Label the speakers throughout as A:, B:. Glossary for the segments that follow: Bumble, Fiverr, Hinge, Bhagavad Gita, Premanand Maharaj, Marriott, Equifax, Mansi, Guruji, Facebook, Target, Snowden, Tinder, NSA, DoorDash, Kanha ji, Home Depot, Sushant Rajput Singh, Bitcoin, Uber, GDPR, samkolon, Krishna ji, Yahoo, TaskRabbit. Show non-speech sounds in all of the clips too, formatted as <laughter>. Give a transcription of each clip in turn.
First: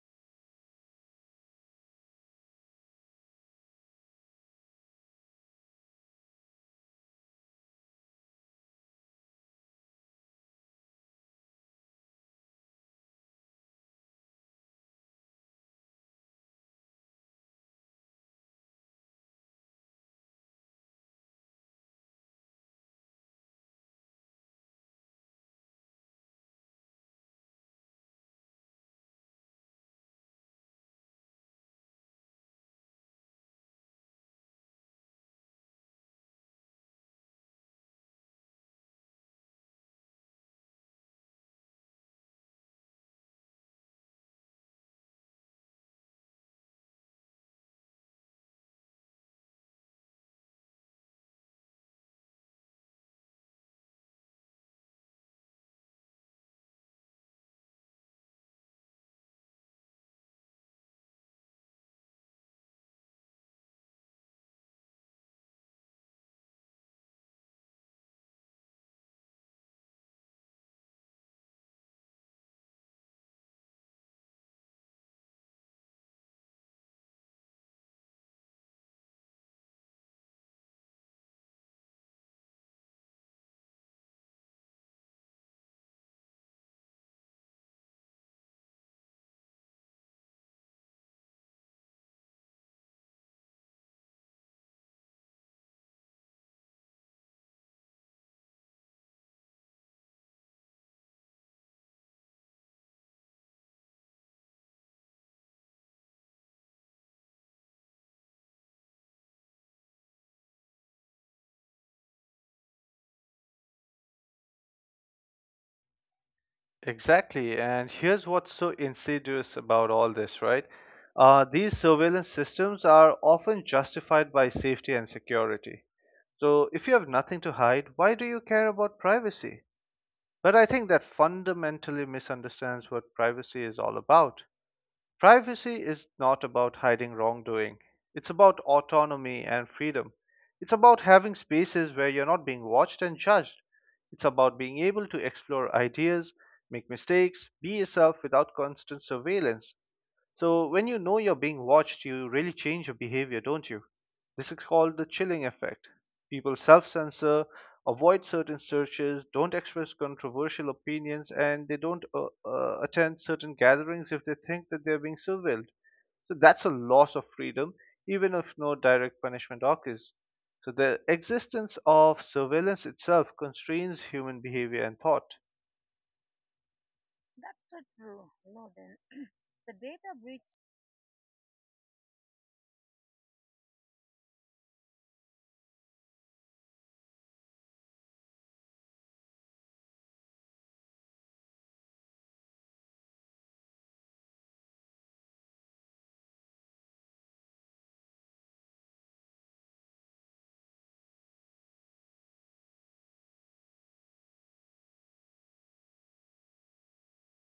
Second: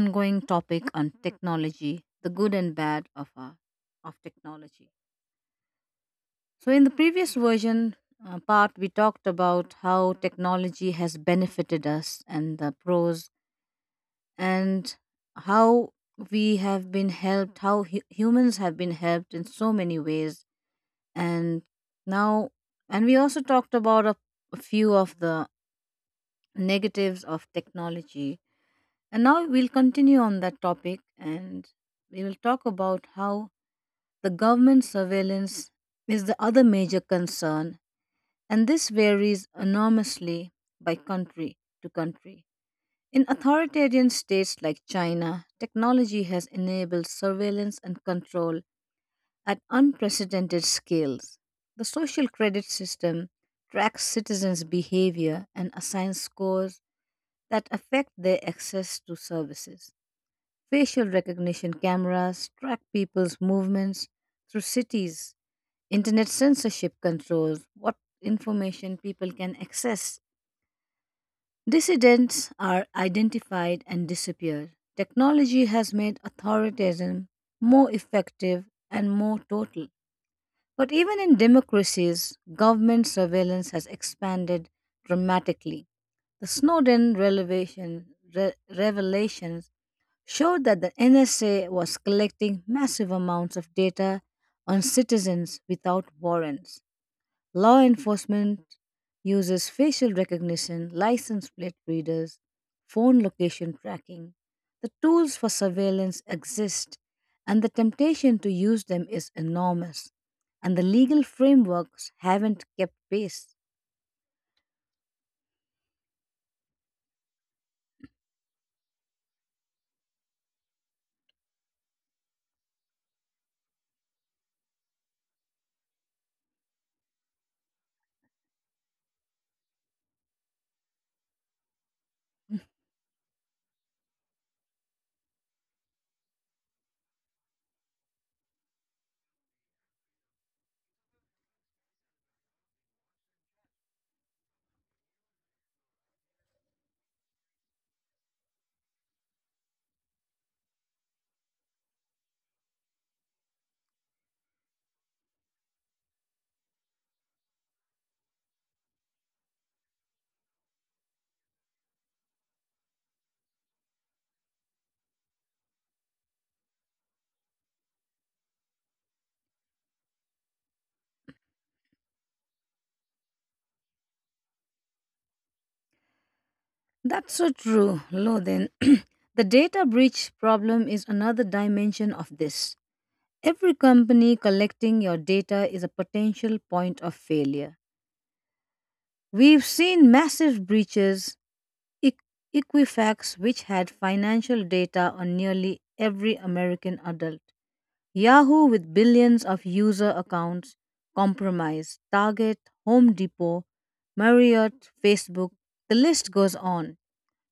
A: ongoing topic on technology, the good and bad of technology. So, in the previous version part, we talked about how technology has benefited us and the pros, and how we have been helped, how humans have been helped in so many ways. And now, and we also talked about a few of the negatives of technology. And now we'll continue on that topic and we will talk about how the government surveillance is the other major concern, and this varies enormously by country to country. In authoritarian states like China, technology has enabled surveillance and control at unprecedented scales. The social credit system tracks citizens' behavior and assigns scores that affect their access to services. Facial recognition cameras track people's movements through cities, internet censorship controls what information people can access. Dissidents are identified and disappear. Technology has made authoritarianism more effective and more total. But even in democracies, government surveillance has expanded dramatically. The revelations showed that the NSA was collecting massive amounts of data on citizens without warrants. Law enforcement uses facial recognition, license plate readers, phone location tracking. The tools for surveillance exist, and the temptation to use them is enormous, and the legal frameworks haven't kept pace.
B: Exactly. And here's what's so insidious about all this, right? These surveillance systems are often justified by safety and security. So if you have nothing to hide, why do you care about privacy? But I think that fundamentally misunderstands what privacy is all about. Privacy is not about hiding wrongdoing. It's about autonomy and freedom. It's about having spaces where you're not being watched and judged. It's about being able to explore ideas, make mistakes, be yourself without constant surveillance. So when you know you're being watched, you really change your behavior, don't you? This is called the chilling effect. People self censor, avoid certain searches, don't express controversial opinions, and they don't attend certain gatherings if they think that they're being surveilled. So that's a loss of freedom, even if no direct punishment occurs. So the existence of surveillance itself constrains human behavior and thought.
A: That's so true, Lo, then. <clears throat> The data breach problem is another dimension of this. Every company collecting your data is a potential point of failure. We've seen massive breaches. Eq- Equifax, which had financial data on nearly every American adult, Yahoo, with billions of user accounts compromised, Target, Home Depot, Marriott, Facebook, the list goes on.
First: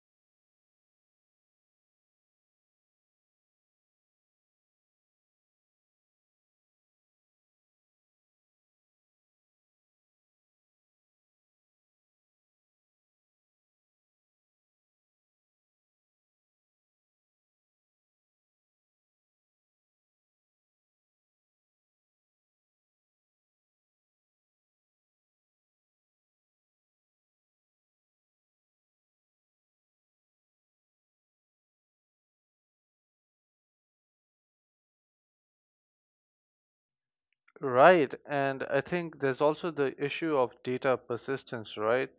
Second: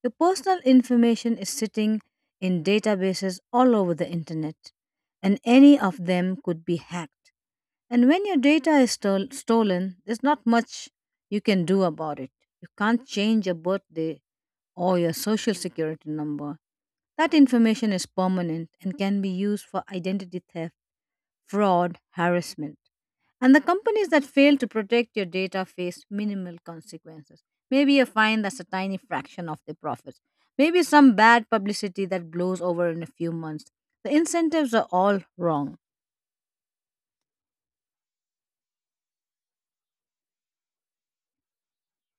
A: Your personal information is sitting in databases all over the internet, and any of them could be hacked. And when your data is stolen, there's not much you can do about it. You can't change your birthday or your social security number. That information is permanent and can be used for identity theft, fraud, harassment. And the companies that fail to protect your data face minimal consequences. Maybe a fine that's a tiny fraction of their profits. Maybe some bad publicity that blows over in a few months. The incentives are all wrong.
B: Right, and I think there's also the issue of data persistence, right?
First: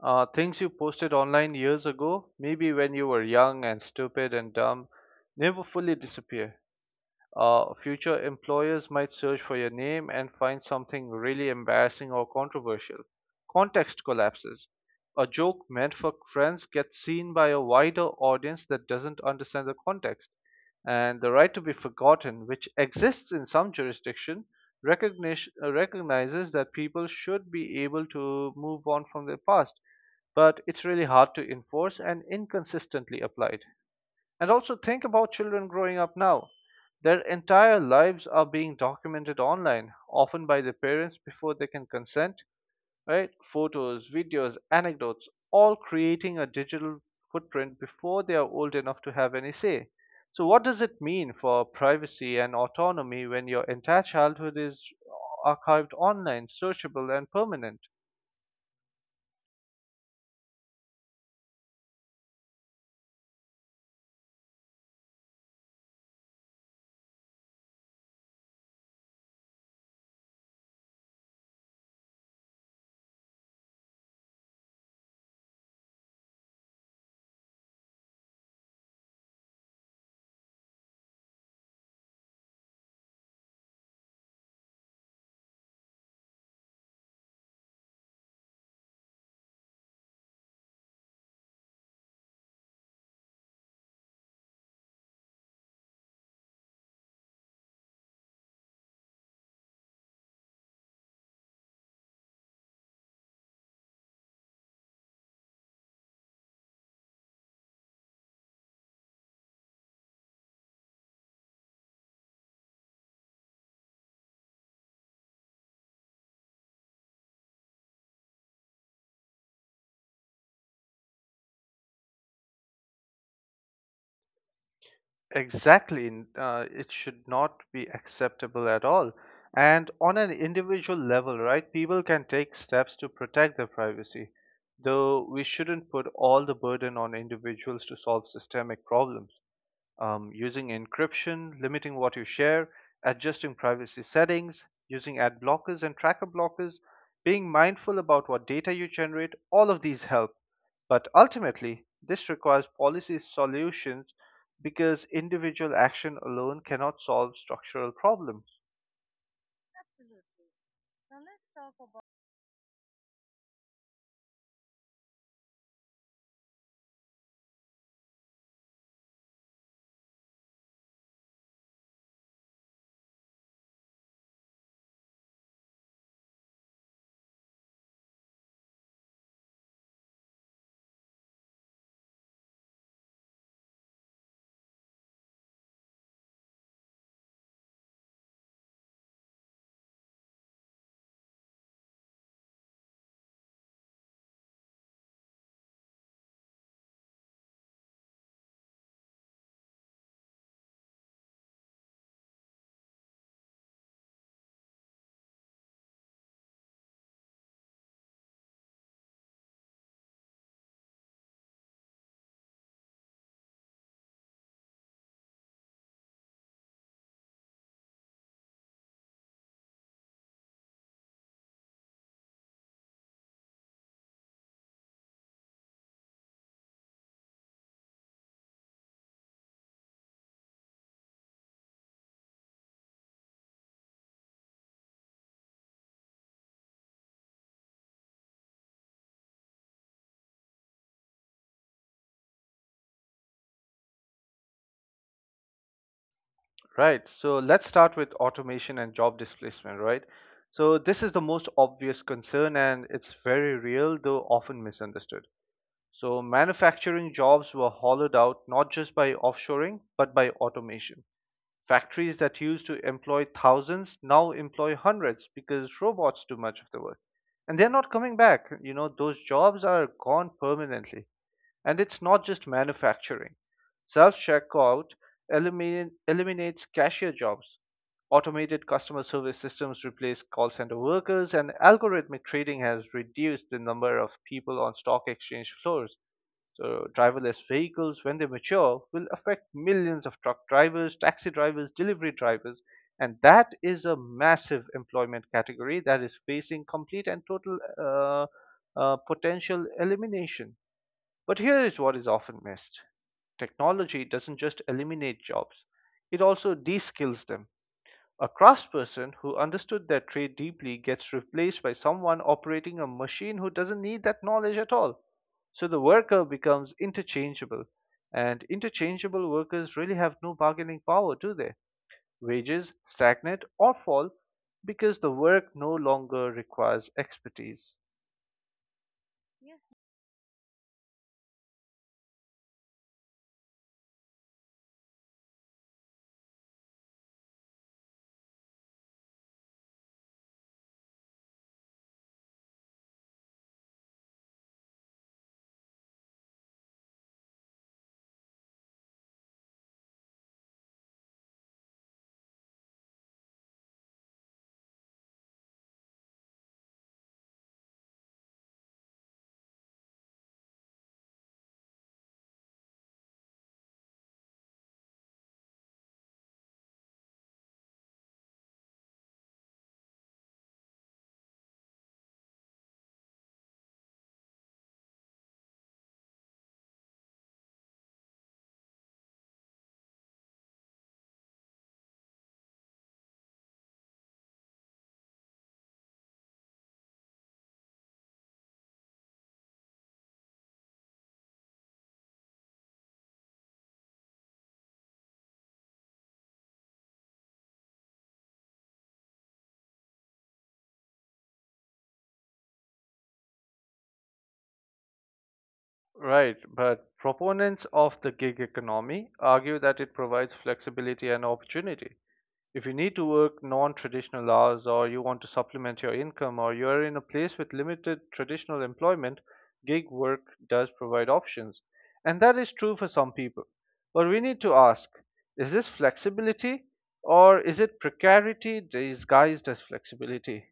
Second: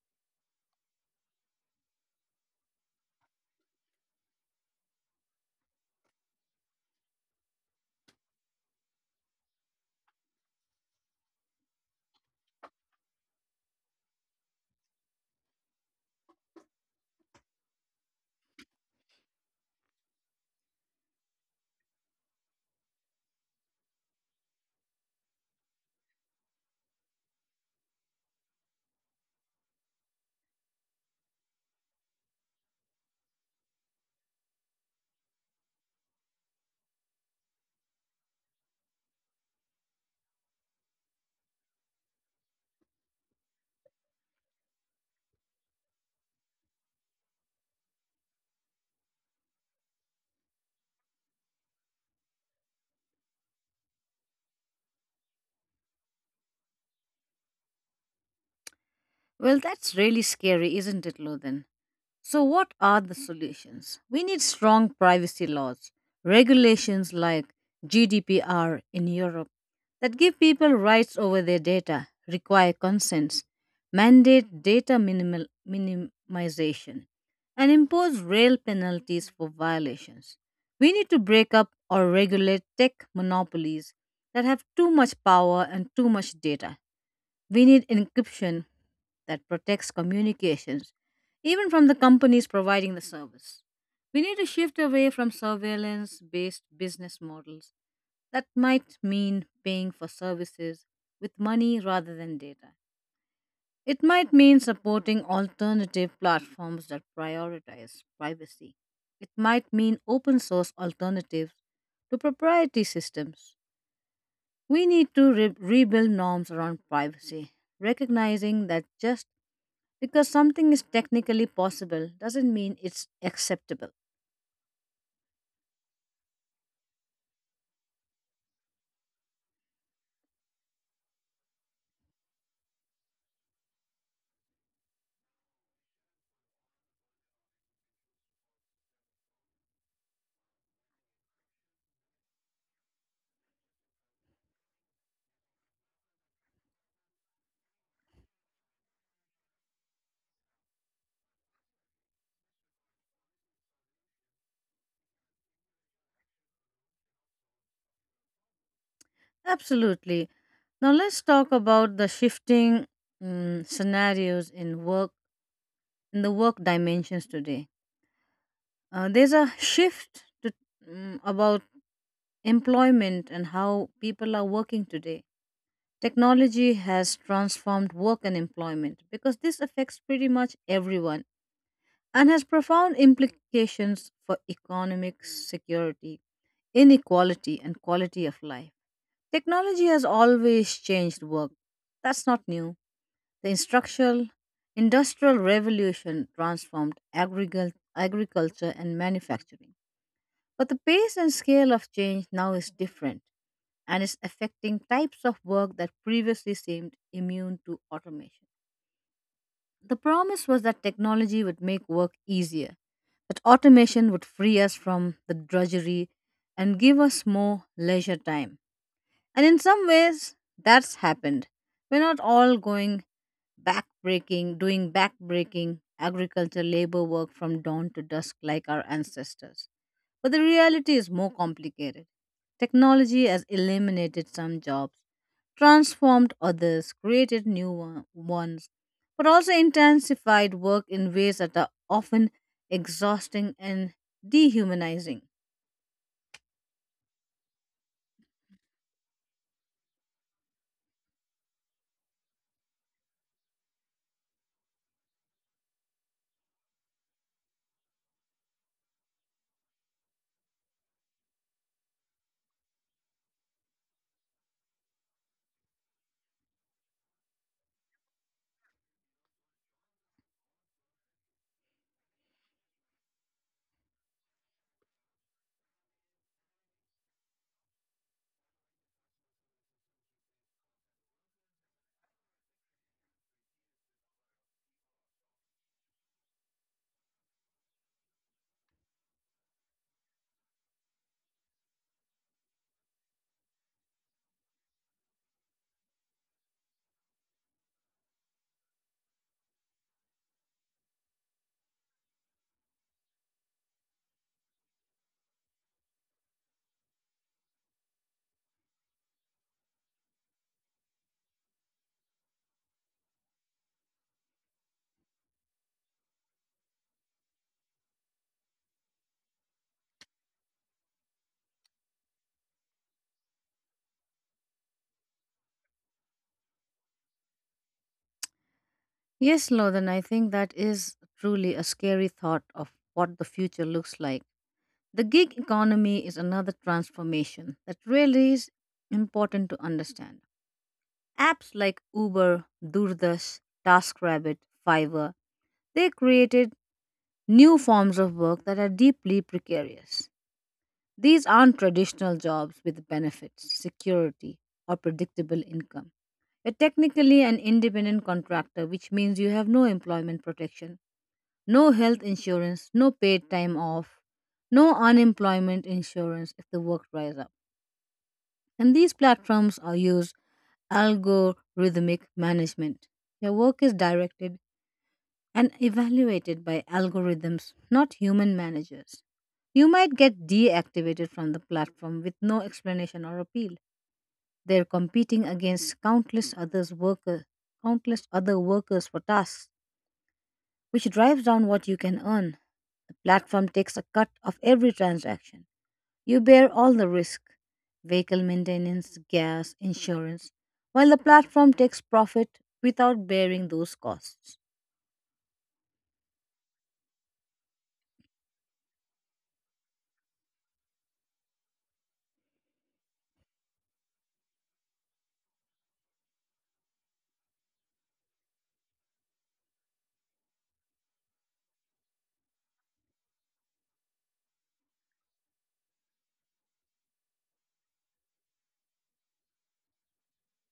B: Things you posted online years ago, maybe when you were young and stupid and dumb, never fully disappear. Future employers might search for your name and find something really embarrassing or controversial. Context collapses. A joke meant for friends gets seen by a wider audience that doesn't understand the context, and the right to be forgotten, which exists in some jurisdiction, recognizes that people should be able to move on from their past, but it's really hard to enforce and inconsistently applied. And also think about children growing up now. Their entire lives are being documented online, often by their parents before they can consent, right? Photos, videos, anecdotes, all creating a digital footprint before they are old enough to have any say. So, what does it mean for privacy and autonomy when your entire childhood is archived online, searchable, and permanent?
A: Well, that's really scary, isn't it, Lothan? So, what are the solutions? We need strong privacy laws, regulations like GDPR in Europe that give people rights over their data, require consents, mandate minimization, and impose real penalties for violations. We need to break up or regulate tech monopolies that have too much power and too much data. We need encryption that protects communications, even from the companies providing the service. We need to shift away from surveillance based business models that might mean paying for services with money rather than data. It might mean supporting alternative platforms that prioritize privacy. It might mean open source alternatives to proprietary systems. We need to rebuild norms around privacy, recognizing that just because something is technically possible doesn't mean it's acceptable.
B: Exactly. It should not be acceptable at all. And on an individual level, right, people can take steps to protect their privacy, though we shouldn't put all the burden on individuals to solve systemic problems. Using encryption, limiting what you share, adjusting privacy settings, using ad blockers and tracker blockers, being mindful about what data you generate, all of these help. But ultimately, this requires policy solutions because individual action alone cannot solve structural problems.
A: Absolutely. Now let's talk about the shifting scenarios in work in the work dimensions today. There's a shift to, about employment and how people are working today. Technology has transformed work and employment because this affects pretty much everyone and has profound implications for economic security, inequality, and quality of life. Technology has always changed work. That's not new. The industrial revolution transformed agriculture and manufacturing. But the pace and scale of change now is different and is affecting types of work that previously seemed immune to automation. The promise was that technology would make work easier, that automation would free us from the drudgery and give us more leisure time. And in some ways, that's happened. We're not all doing backbreaking agriculture labor work from dawn to dusk like our ancestors. But the reality is more complicated. Technology has eliminated some jobs, transformed others, created ones, but also intensified work in ways that are often exhausting and dehumanizing.
B: Right. So let's start with automation and job displacement, right? So this is the most obvious concern, and it's very real though often misunderstood. So manufacturing jobs were hollowed out not just by offshoring, but by automation. Factories that used to employ thousands now employ hundreds because robots do much of the work. And they're not coming back. You know, those jobs are gone permanently. And it's not just manufacturing. Self checkout eliminates cashier jobs. Automated customer service systems replace call center workers, and algorithmic trading has reduced the number of people on stock exchange floors. So, driverless vehicles, when they mature, will affect millions of truck drivers, taxi drivers, delivery drivers, and that is a massive employment category that is facing complete and total potential elimination. But here is what is often missed: technology doesn't just eliminate jobs, it also de skills them. A craftsperson who understood their trade deeply gets replaced by someone operating a machine who doesn't need that knowledge at all. So the worker becomes interchangeable, and interchangeable workers really have no bargaining power, do they? Wages stagnate or fall because the work no longer requires expertise.
A: Yes, Loden, I think that is truly a scary thought of what the future looks like. The gig economy is another transformation that really is important to understand. Apps like Uber, DoorDash, TaskRabbit, Fiverr, they created new forms of work that are deeply precarious. These aren't traditional jobs with benefits, security, or predictable income. You're technically an independent contractor, which means you have no employment protection no health insurance, no paid time off, no unemployment insurance if the work dries up. And these platforms are used algorithmic management. Your work is directed and evaluated by algorithms, not human managers. You might get deactivated from the platform with no explanation or appeal. They're competing against countless other workers for tasks, which drives down what you can earn. Platform takes a cut of every transaction. You bear all the risk vehicle maintenance, gas, insurance, while the platform takes profit without bearing those costs.
B: Right, but proponents of the gig economy argue that it provides flexibility and opportunity. If you need to work non traditional hours or you want to supplement your income or you are in a place with limited traditional employment, gig work does provide options. And that is true for some people. But we need to ask, is this flexibility or is it precarity disguised as flexibility?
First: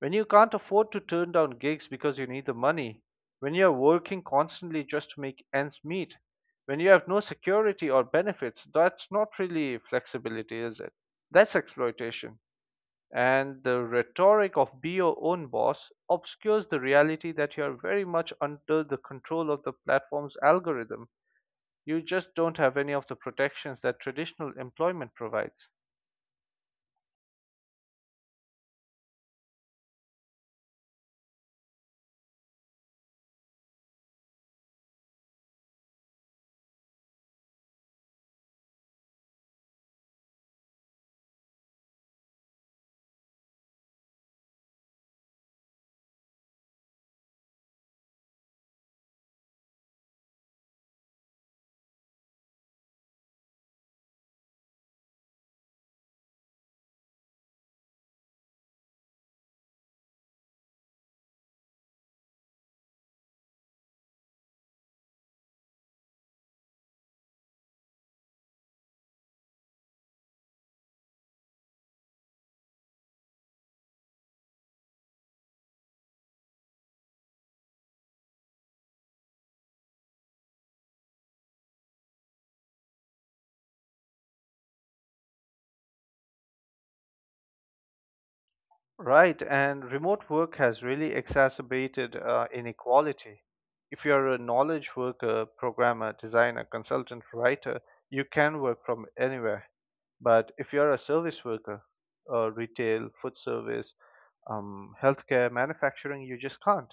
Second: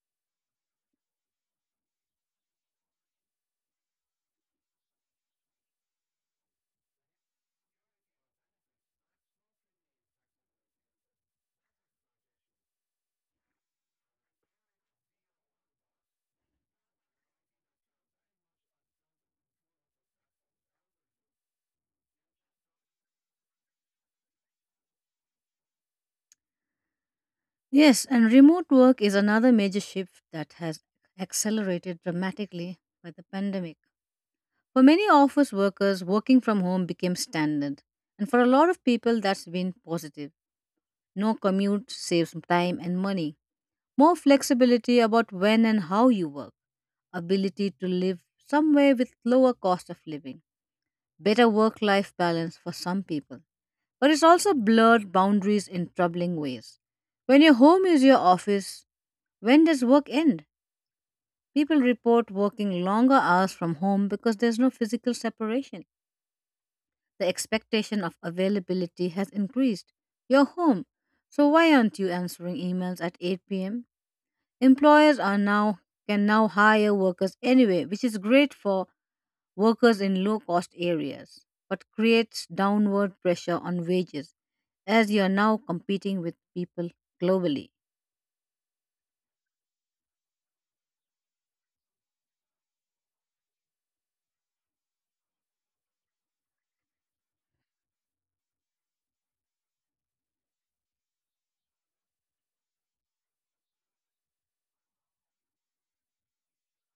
B: When you can't afford to turn down gigs because you need the money, when you're working constantly just to make ends meet, when you have no security or benefits, that's not really flexibility, is it? That's exploitation. And the rhetoric of be your own boss obscures the reality that you are very much under the control of the platform's algorithm. You just don't have any of the protections that traditional employment provides.
A: Yes, and remote work is another major shift that has accelerated dramatically by the pandemic. For many office workers, working from home became standard, and for a lot of people, that's been positive. No commute saves time and money. More flexibility about when and how you work ability to live somewhere with lower cost of living, better work life balance for some people. But it's also blurred boundaries in troubling ways. When your home is your office, when does work end? People report working longer hours from home because there's no physical separation. The expectation of availability has increased. You're home. So why aren't you answering emails at 8 p.m.? Employers are now can now hire workers anyway, which is great for workers in low cost areas, but creates downward pressure on wages as you are now competing with people globally.
B: Right, and remote work has really exacerbated inequality. If you're a knowledge worker, programmer, designer, consultant, writer, you can work from anywhere. But if you're a service worker, retail, food service, healthcare, manufacturing, you just can't.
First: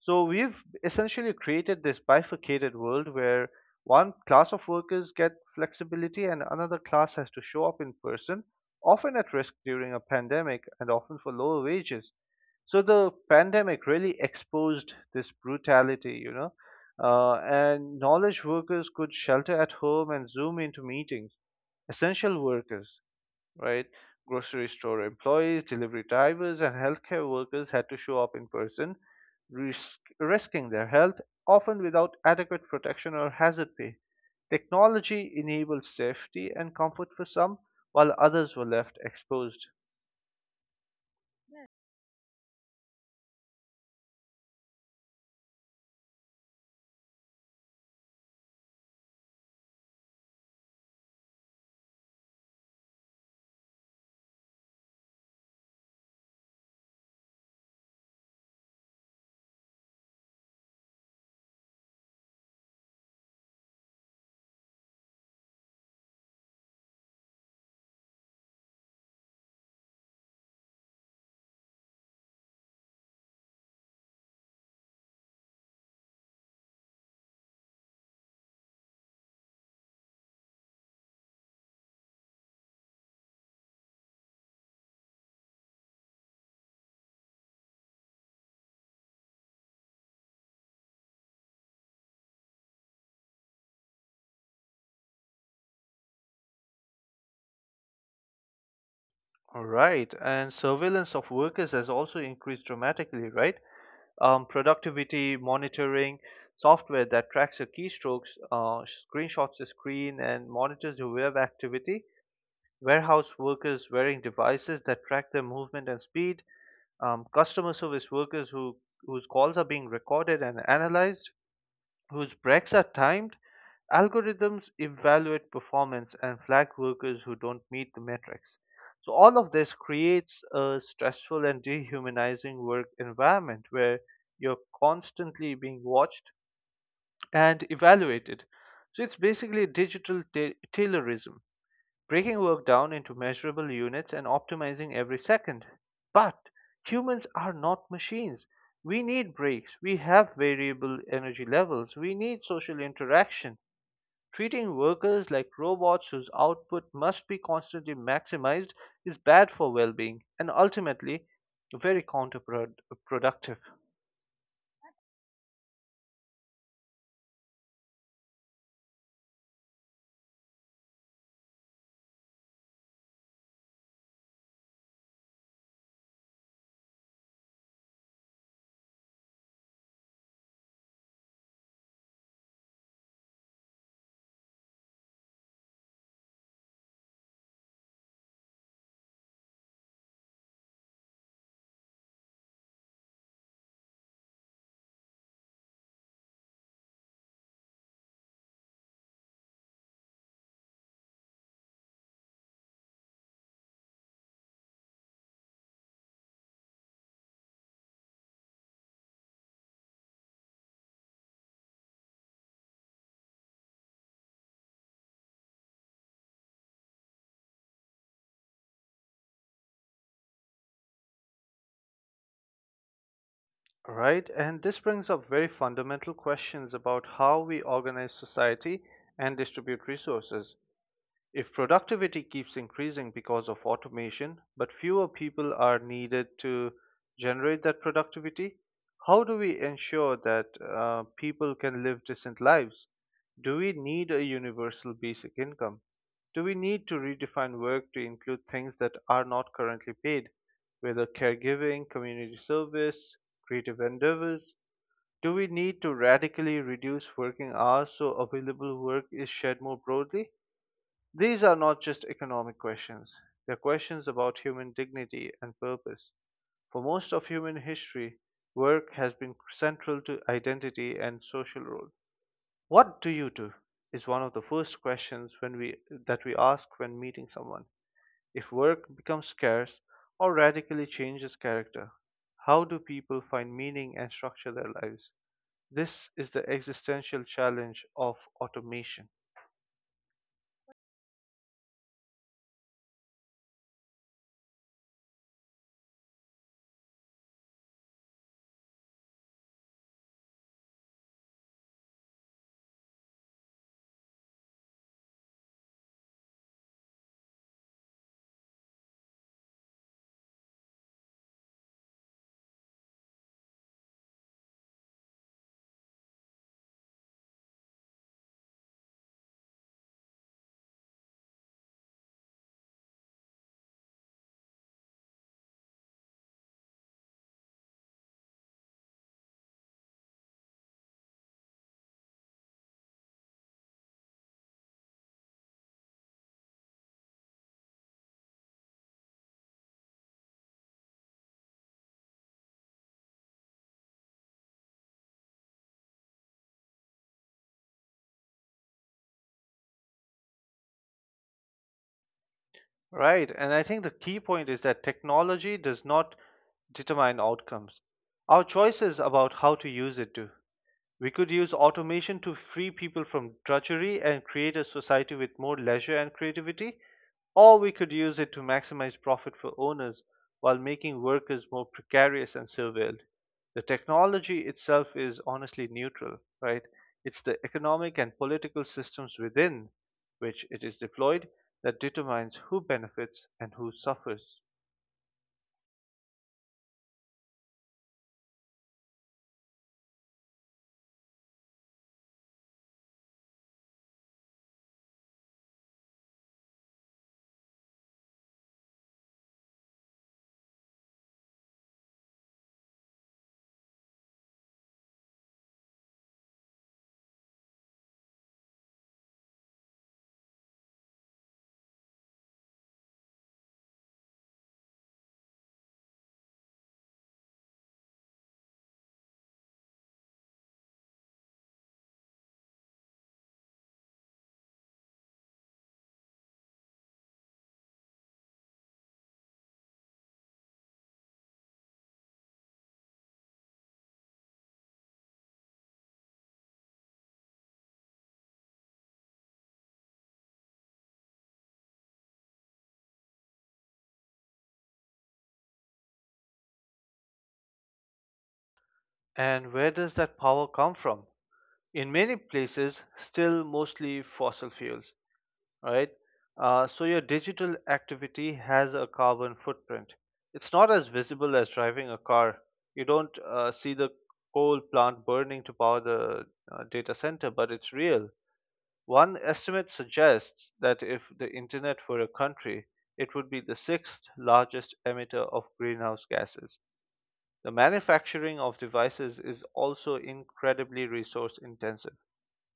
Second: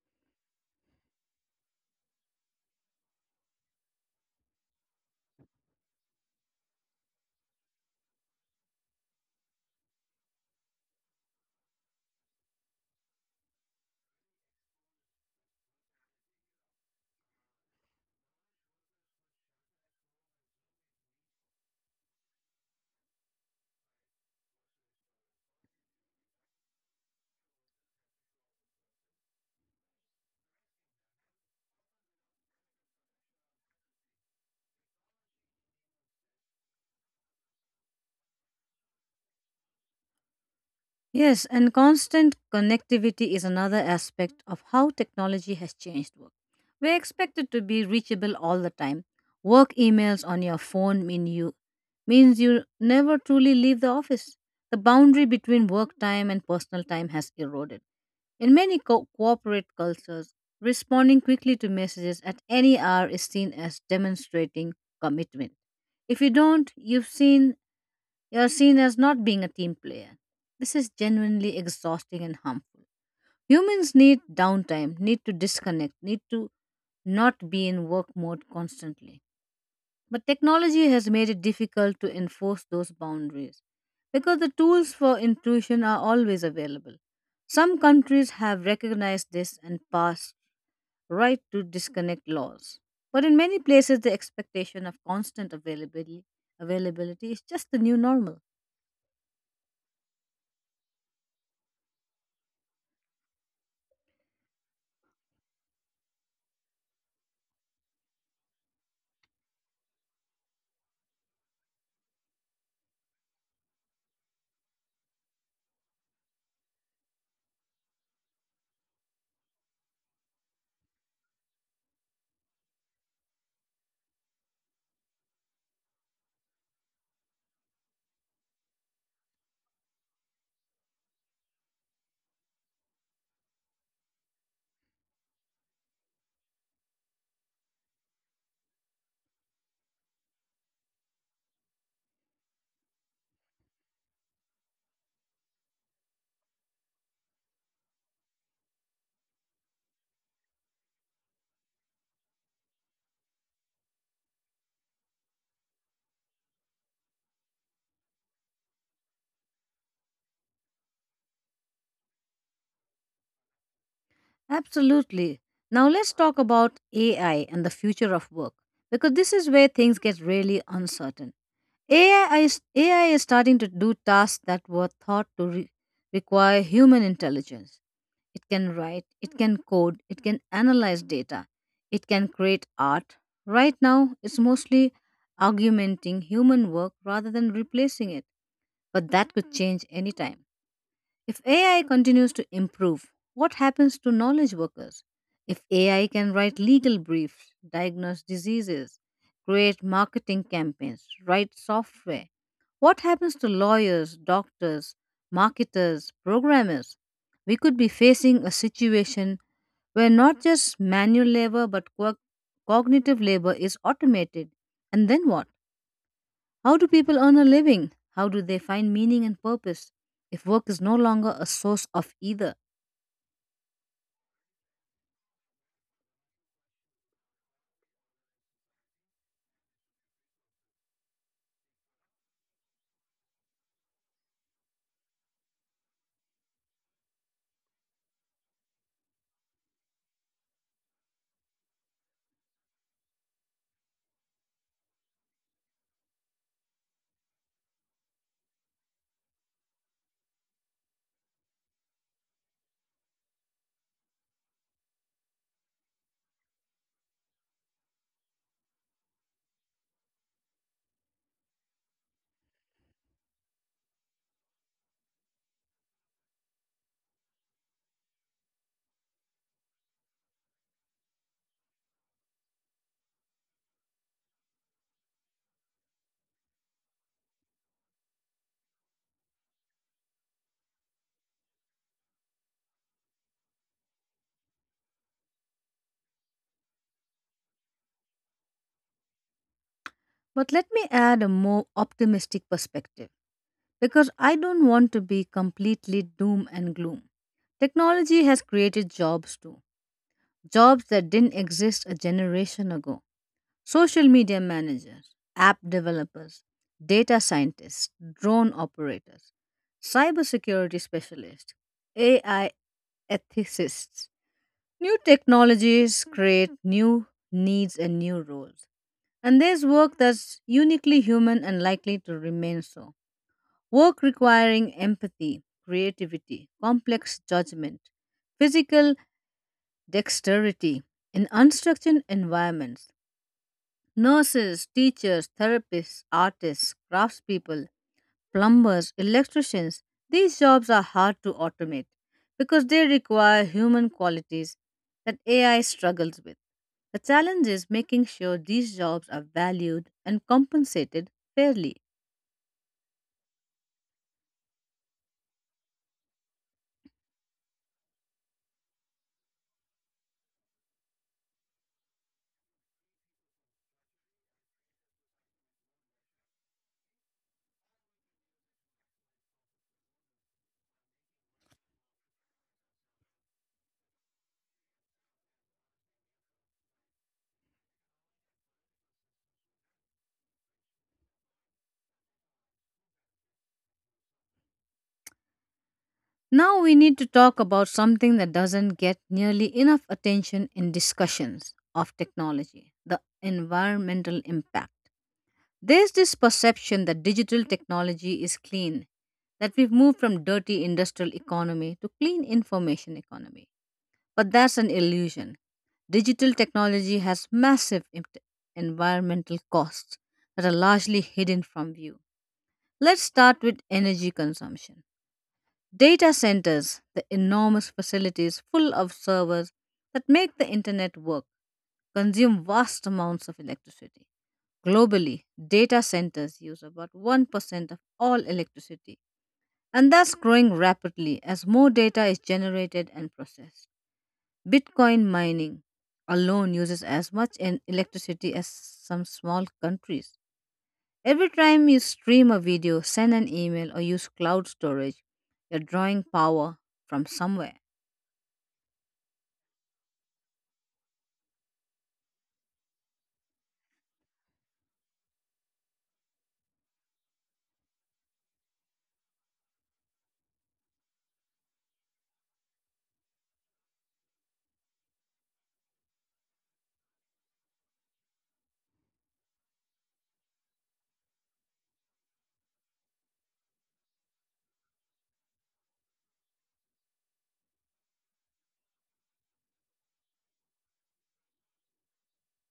B: So we've essentially created this bifurcated world where one class of workers get flexibility and another class has to show up in person, often at risk during a pandemic and often for lower wages. So the pandemic really exposed this brutality, you know. And knowledge workers could shelter at home and zoom into meetings. Essential workers, right? Grocery store employees, delivery drivers, and healthcare workers had to show up in person, risking their health, often without adequate protection or hazard pay. Technology enabled safety and comfort for some, while others were left exposed.
A: Yes, and constant connectivity is another aspect of how technology has changed work. We're expected to be reachable all the time. Work emails on your phone means you never truly leave the office. The boundary between work time and personal time has eroded. In many corporate cultures, responding quickly to messages at any hour is seen as demonstrating commitment. If you don't, you're seen as not being a team player. This is genuinely exhausting and harmful. Humans need downtime, need to disconnect, need to not be in work mode constantly. But technology has made it difficult to enforce those boundaries because the tools for intrusion are always available. Some countries have recognized this and passed right to disconnect laws. But in many places, the expectation of availability is just the new normal.
B: All right, and surveillance of workers has also increased dramatically, right? Productivity monitoring software that tracks your keystrokes, screenshots the screen, and monitors your web activity, warehouse workers wearing devices that track their movement and speed, customer service workers whose calls are being recorded and analyzed, whose breaks are timed. Algorithms evaluate performance and flag workers who don't meet the metrics. So all of this creates a stressful and dehumanizing work environment where you're constantly being watched and evaluated. So it's basically digital taylorism, breaking work down into measurable units and optimizing every second. But humans are not machines. We need breaks, we have variable energy levels, we need social interaction. Treating workers like robots whose output must be constantly maximized is bad for well being and ultimately very counterproductive.
A: Absolutely. Now let's talk about AI and the future of work because this is where things get really uncertain. AI is starting to do tasks that were thought to require human intelligence. It can write, it can code, it can analyze data, it can create art. Right now, it's mostly augmenting human work rather than replacing it, but that could change anytime. If AI continues to improve, what happens to knowledge workers? If AI can write legal briefs, diagnose diseases, create marketing campaigns, write software, what happens to lawyers, doctors, marketers, programmers? We could be facing a situation where not just manual labor but cognitive labor is automated. And then what? How do people earn a living? How do they find meaning and purpose if work is no longer a source of either?
B: Right, and this brings up very fundamental questions about how we organize society and distribute resources. If productivity keeps increasing because of automation, but fewer people are needed to generate that productivity, how do we ensure that people can live decent lives? Do we need a universal basic income? Do we need to redefine work to include things that are not currently paid, whether caregiving, community service, creative endeavors? Do we need to radically reduce working hours so available work is shared more broadly? These are not just economic questions, they're questions about human dignity and purpose. For most of human history, work has been central to identity and social role. What do you do? Is one of the first questions that we ask when meeting someone. If work becomes scarce or radically changes character, how do people find meaning and structure their lives? This is the existential challenge of automation.
A: But let me add a more optimistic perspective because I don't want to be completely doom and gloom. Technology has created jobs too, jobs that didn't exist a generation ago. Social media managers, app developers, data scientists, drone operators, cybersecurity specialists, AI ethicists. New technologies create new needs and new roles. And there's work that's uniquely human and likely to remain so. Work requiring empathy, creativity, complex judgment, physical dexterity in unstructured environments. Nurses, teachers, therapists, artists, craftspeople, plumbers, electricians, these jobs are hard to automate because they require human qualities that AI struggles with. The challenge is making sure these jobs are valued and compensated fairly.
B: Right. And I think the key point is that technology does not determine outcomes. Our choices about how to use it do. We could use automation to free people from drudgery and create a society with more leisure and creativity, or we could use it to maximize profit for owners while making workers more precarious and surveilled. The technology itself is honestly neutral, right? It's the economic and political systems within which it is deployed that determines who benefits and who suffers.
A: Now we need to talk about something that doesn't get nearly enough attention in discussions of technology the environmental impact. There's this perception that digital technology is clean, that we've moved from dirty industrial economy to clean information economy. But that's an illusion. Digital technology has massive environmental costs that are largely hidden from view. Let's start with energy consumption. Data centers, the enormous facilities full of servers that make the internet work, consume vast amounts of electricity. Globally, data centers use about 1% of all electricity, and that's growing rapidly as more data is generated and processed. Bitcoin mining alone uses as much electricity as some small countries. Every time you stream a video, send an email, or use cloud storage, you're drawing power from somewhere.
B: And where does that power come from? In many places, still mostly fossil fuels, right? So your digital activity has a carbon footprint. It's not as visible as driving a car. You don't see the coal plant burning to power the data center, but it's real. One estimate suggests that if the internet were a country, it would be the sixth largest emitter of greenhouse gases. The manufacturing of devices is also incredibly resource intensive.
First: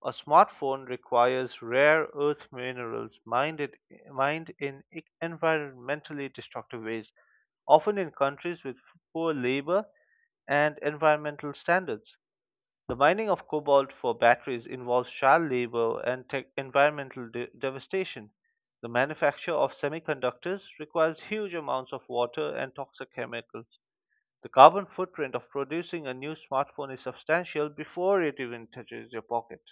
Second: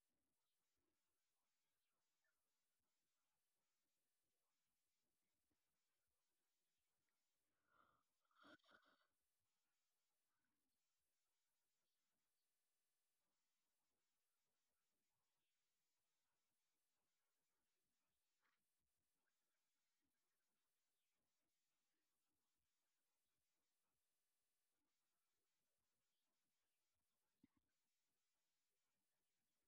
B: A smartphone requires rare earth minerals mined in environmentally destructive ways, often in countries with poor labor and environmental standards. The mining of cobalt for batteries involves child labor and tech environmental devastation. The manufacture of semiconductors requires huge amounts of water and toxic chemicals. The carbon footprint of producing a new smartphone is substantial before it even touches your pocket.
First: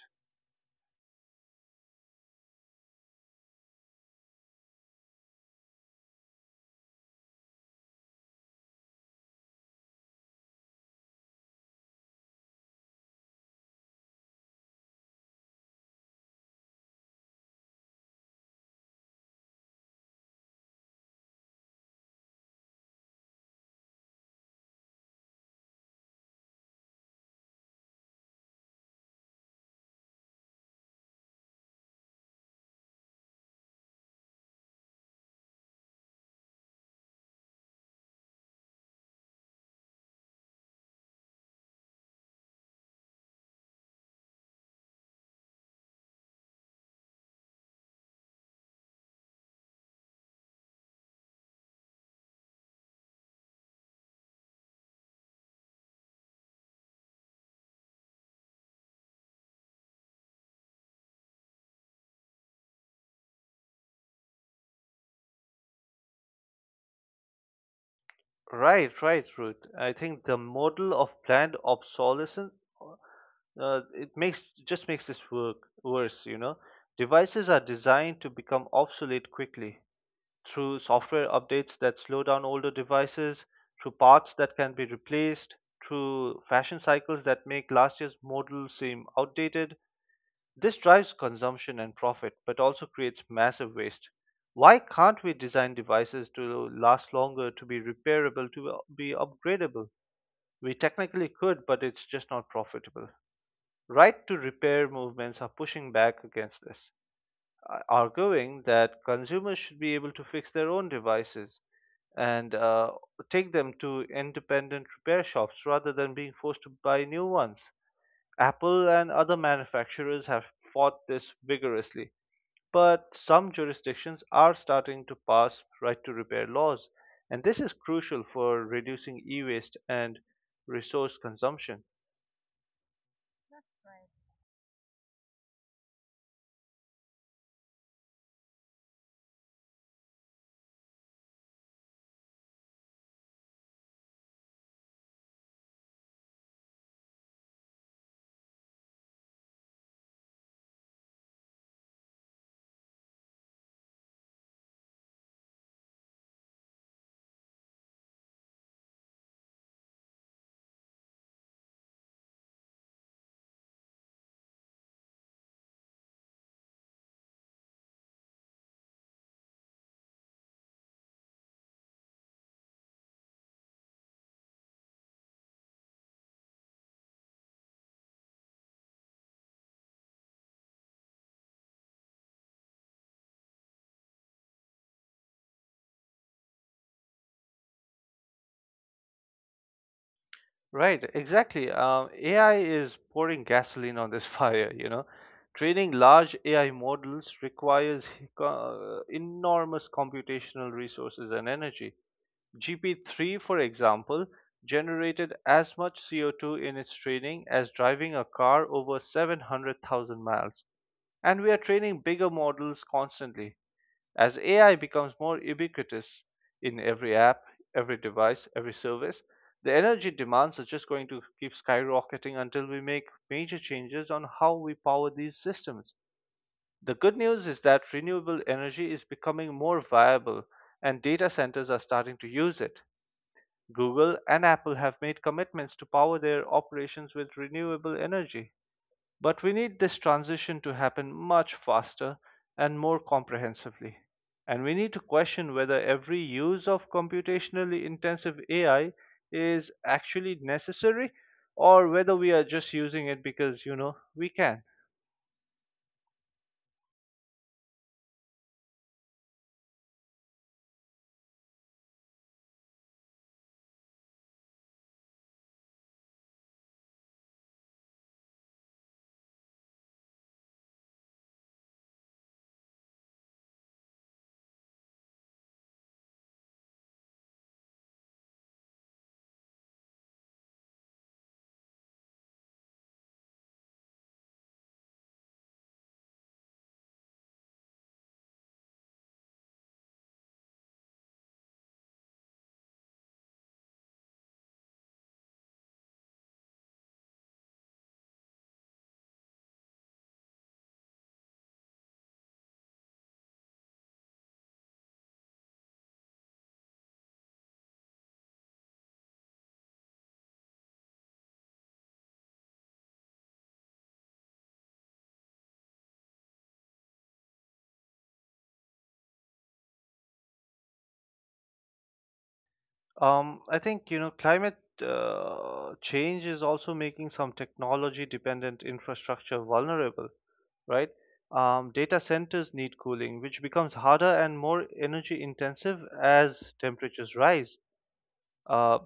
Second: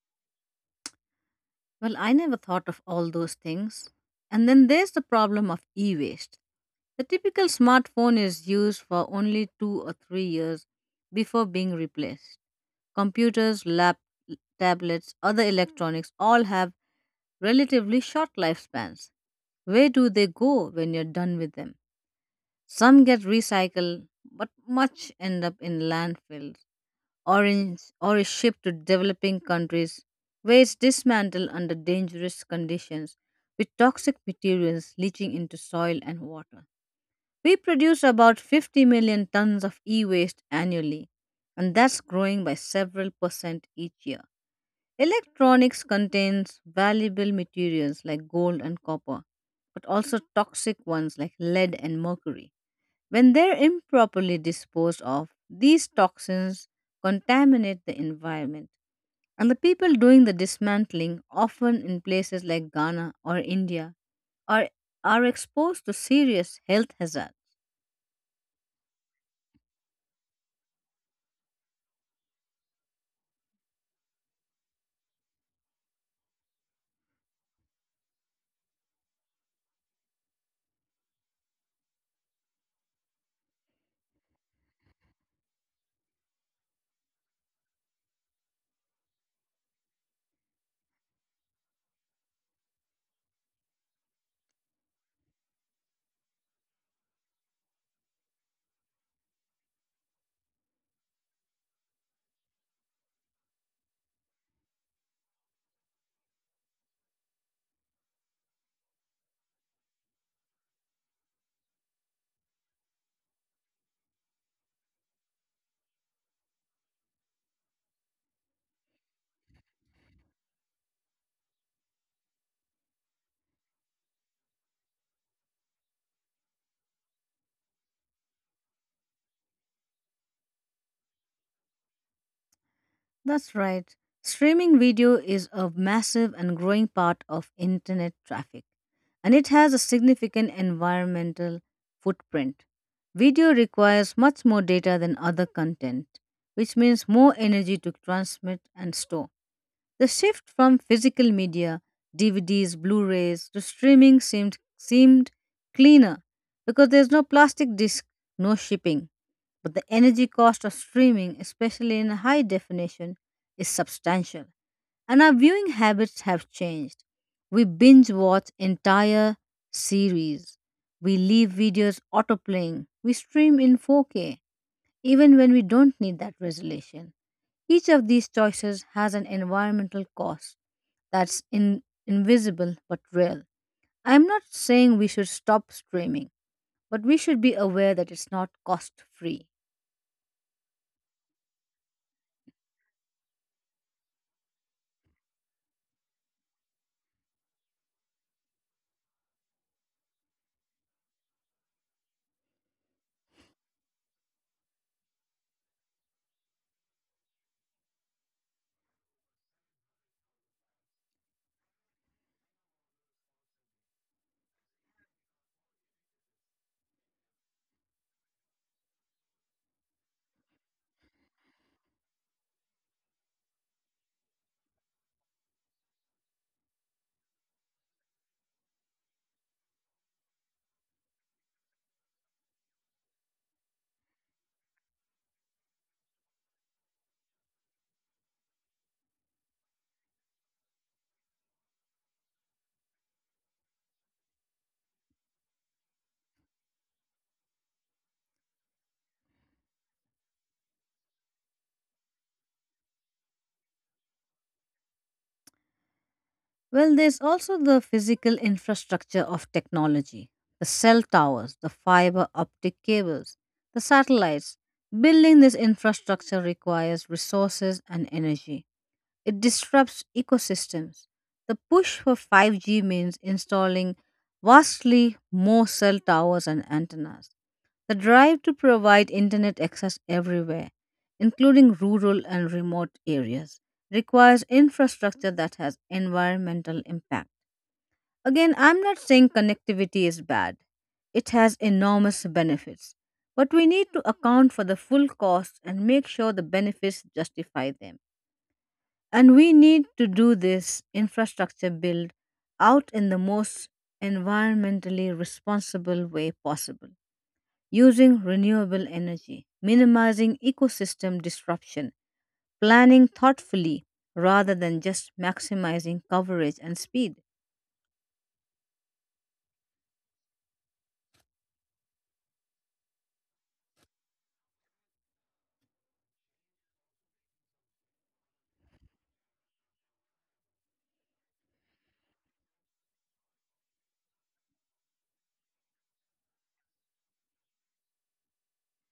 A: Well, I never thought of all those things. And then there's the problem of e waste. The typical smartphone is used for only 2 or 3 years before being replaced. Computers, tablets, other electronics all have relatively short lifespans. Where do they go when you're done with them? Some get recycled, but much end up in landfills or is shipped to developing countries where it's dismantled under dangerous conditions with toxic materials leaching into soil and water. We produce about 50 million tons of e waste annually, and that's growing by several percent each year. Electronics contains valuable materials like gold and copper, but also toxic ones like lead and mercury. When they're improperly disposed of, these toxins contaminate the environment. And the people doing the dismantling, often in places like Ghana or India, are, are exposed to serious health hazards.
B: Right, right, Ruth. I think the model of planned obsolescence, it makes just makes this work worse. You know, devices are designed to become obsolete quickly through software updates that slow down older devices, through parts that can be replaced, through fashion cycles that make last year's model seem outdated. This drives consumption and profit, but also creates massive waste. Why can't we design devices to last longer, to be repairable, to be upgradable? We technically could, but it's just not profitable. Right to repair movements are pushing back against this, arguing that consumers should be able to fix their own devices and take them to independent repair shops rather than being forced to buy new ones. Apple and other manufacturers have fought this vigorously, but some jurisdictions are starting to pass right to repair laws, and this is crucial for reducing e-waste and resource consumption.
A: That's right. Streaming video is a massive and growing part of internet traffic, and it has a significant environmental footprint. Video requires much more data than other content, which means more energy to transmit and store. The shift from physical media, DVDs, Blu-rays to streaming seemed cleaner because there's no plastic disc, no shipping but the energy cost of streaming, especially in high definition, is substantial, and our viewing habits have changed. We binge watch entire series, we leave videos autoplaying, we stream in 4K, even when we don't need that resolution. Each of these choices has an environmental cost that's invisible but real. I'm not saying we should stop streaming, but we should be aware that it's not cost free.
B: Right, exactly. AI is pouring gasoline on this <laughs> fire, Training large AI models requires <laughs> enormous computational resources and energy. GP3, for example, generated as much CO2 in its training as driving a car over 700,000 miles. And we are training bigger models constantly. As AI becomes more ubiquitous in every app, every device, every service, the energy demands are just going to keep skyrocketing until we make major changes on how we power these systems. The good news is that renewable energy is becoming more viable and data centers are starting to use it. Google and Apple have made commitments to power their operations with renewable energy. But we need this transition to happen much faster and more comprehensively. And we need to question whether every use of computationally intensive AI is actually necessary or whether we are just using it because, we can.
A: Well, there's also the physical infrastructure of technology the cell towers, the fiber optic cables, the satellites. Building this infrastructure requires resources and energy. It disrupts ecosystems. The push for 5G means installing vastly more cell towers and antennas. The drive to provide internet access everywhere, including rural and remote areas, requires infrastructure that has environmental impact. Again, I'm not saying connectivity is bad, it has enormous benefits. But we need to account for the full cost and make sure the benefits justify them. And we need to do this infrastructure build out in the most environmentally responsible way possible using renewable energy, minimizing ecosystem disruption, planning thoughtfully rather than just maximizing coverage and speed.
B: I think climate change is also making some technology-dependent infrastructure vulnerable, right? Data centers need cooling, which becomes harder and more energy intensive as temperatures rise. Uh,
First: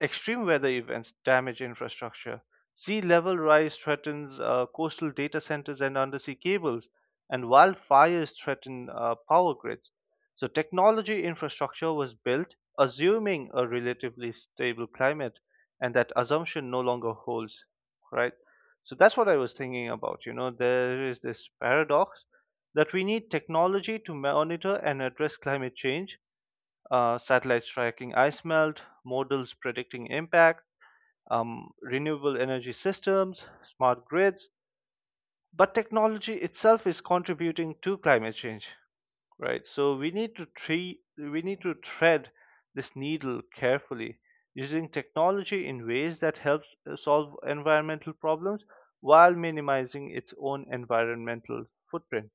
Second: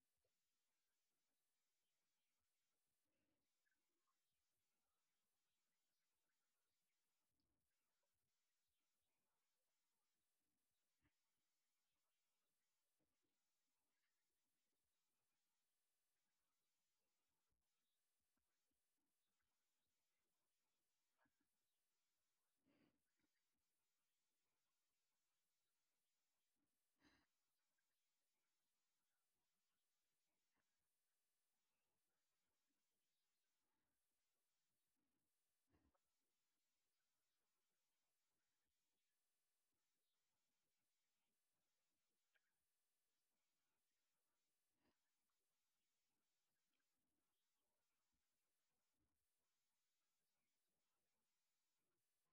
B: Extreme weather events damage infrastructure. Sea level rise threatens coastal data centers and undersea cables, and wildfires threaten power grids. So, technology infrastructure was built assuming a relatively stable climate, and that assumption no longer holds, right? So, that's what I was thinking about. You know, there is this paradox that we need technology to monitor and address climate change, satellites tracking ice melt, models predicting impact, renewable energy systems, smart grids. But technology itself is contributing to climate change, right? So we need to tread this needle carefully, using technology in ways that helps solve environmental problems while minimizing its own environmental footprint.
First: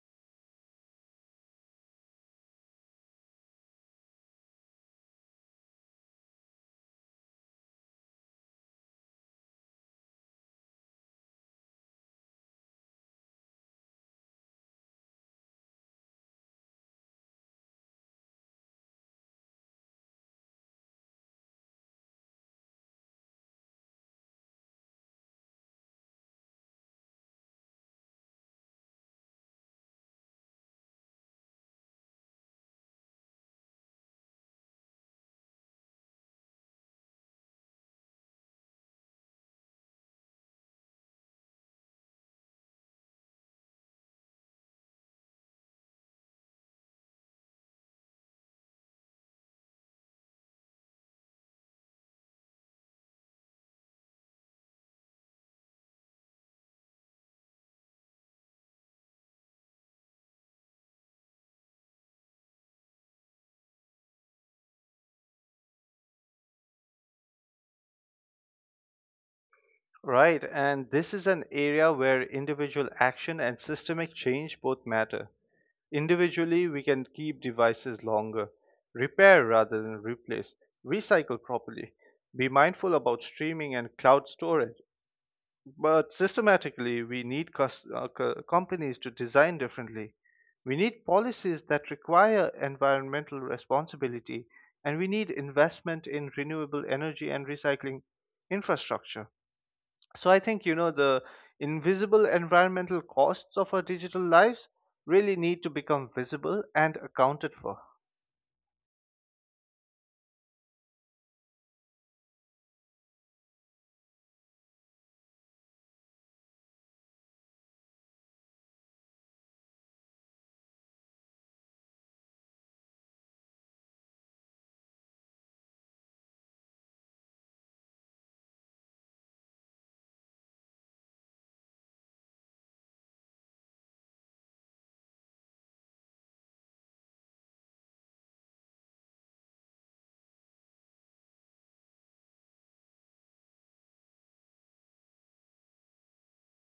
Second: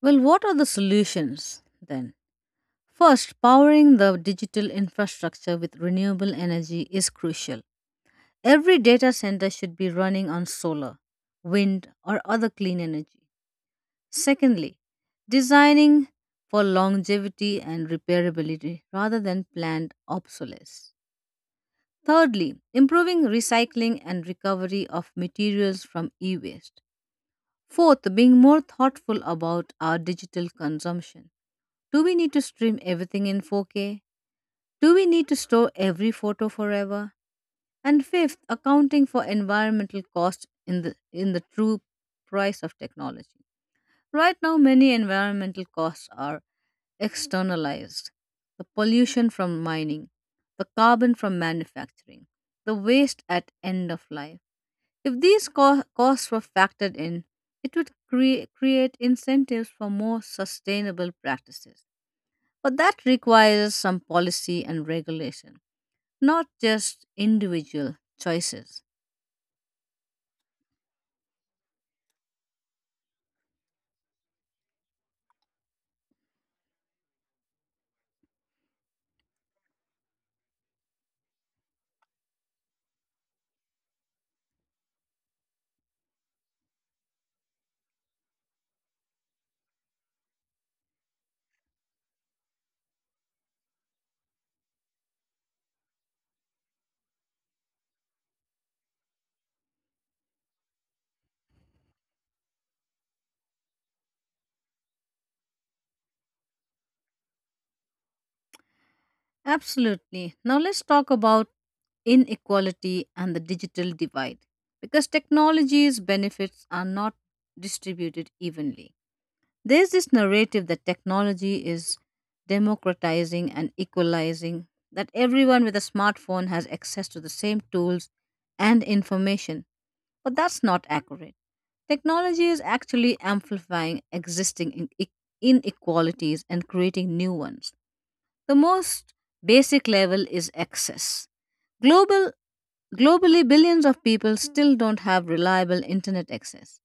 A: Well, what are the solutions then? First, powering the digital infrastructure with renewable energy is crucial. Every data center should be running on solar, wind, or other clean energy. Secondly, designing for longevity and repairability rather than planned obsolescence. Thirdly, improving recycling and recovery of materials from e waste. Fourth, being more thoughtful about our digital consumption. Do we need to stream everything in 4K? Do we need to store every photo forever? And fifth, accounting for environmental costs in the true price of technology. Right now, many environmental costs are externalized the pollution from mining, the carbon from manufacturing, the waste at end of life. If these costs were factored in, it would create incentives for more sustainable practices. But that requires some policy and regulation, not just individual choices.
B: Right, and this is an area where individual action and systemic change both matter. Individually, we can keep devices longer, repair rather than replace, recycle properly, be mindful about streaming and cloud storage. But systematically, we need companies to design differently. We need policies that require environmental responsibility, and we need investment in renewable energy and recycling infrastructure. So I think the invisible environmental costs of our digital lives really need to become visible and accounted for.
A: Absolutely. Now let's talk about inequality and the digital divide because technology's benefits are not distributed evenly. There's this narrative that technology is democratizing and equalizing, that everyone with a smartphone has access to the same tools and information, but that's not accurate. Technology is actually amplifying existing in- inequalities and creating new ones. The most basic level is access. Global, globally, billions of people still don't have reliable internet access.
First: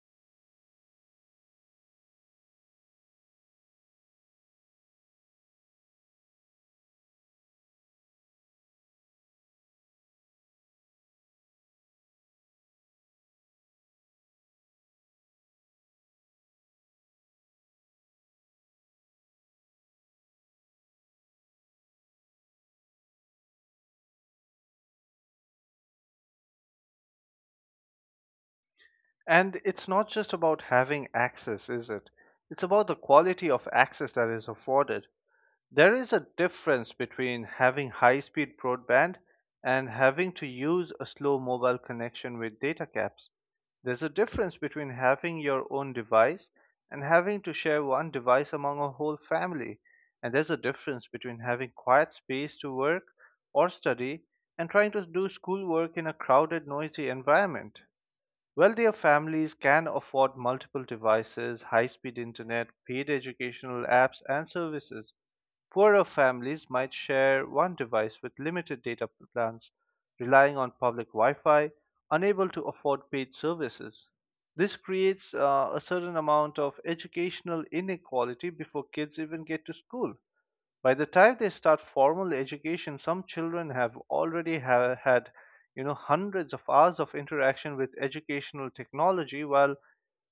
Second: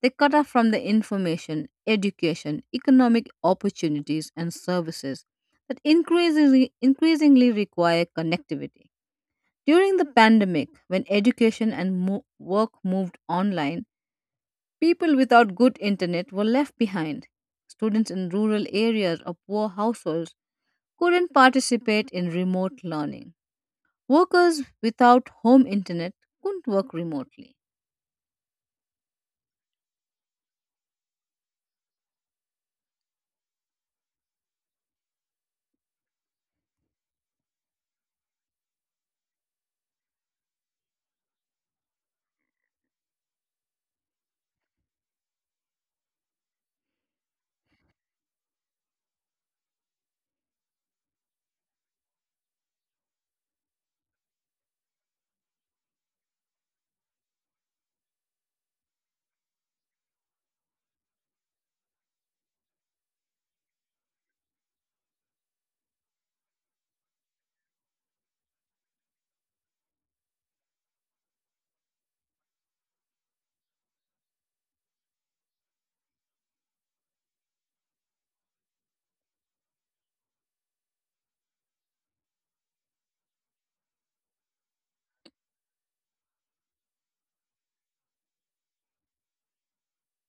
A: They cut off from the information, education, economic opportunities, and services that increasingly require connectivity. During the pandemic, when education and work moved online, people without good internet were left behind. Students in rural areas or poor households couldn't participate in remote learning. Workers without home internet couldn't work remotely.
B: And it's not just about having access, is it? It's about the quality of access that is afforded. There is a difference between having high speed broadband and having to use a slow mobile connection with data caps. There's a difference between having your own device and having to share one device among a whole family. And there's a difference between having quiet space to work or study and trying to do schoolwork in a crowded, noisy environment. Wealthier families can afford multiple devices, high speed internet, paid educational apps, and services. Poorer families might share one device with limited data plans, relying on public Wi Fi, unable to afford paid services. This creates a certain amount of educational inequality before kids even get to school. By the time they start formal education, some children have already had, hundreds of hours of interaction with educational technology, while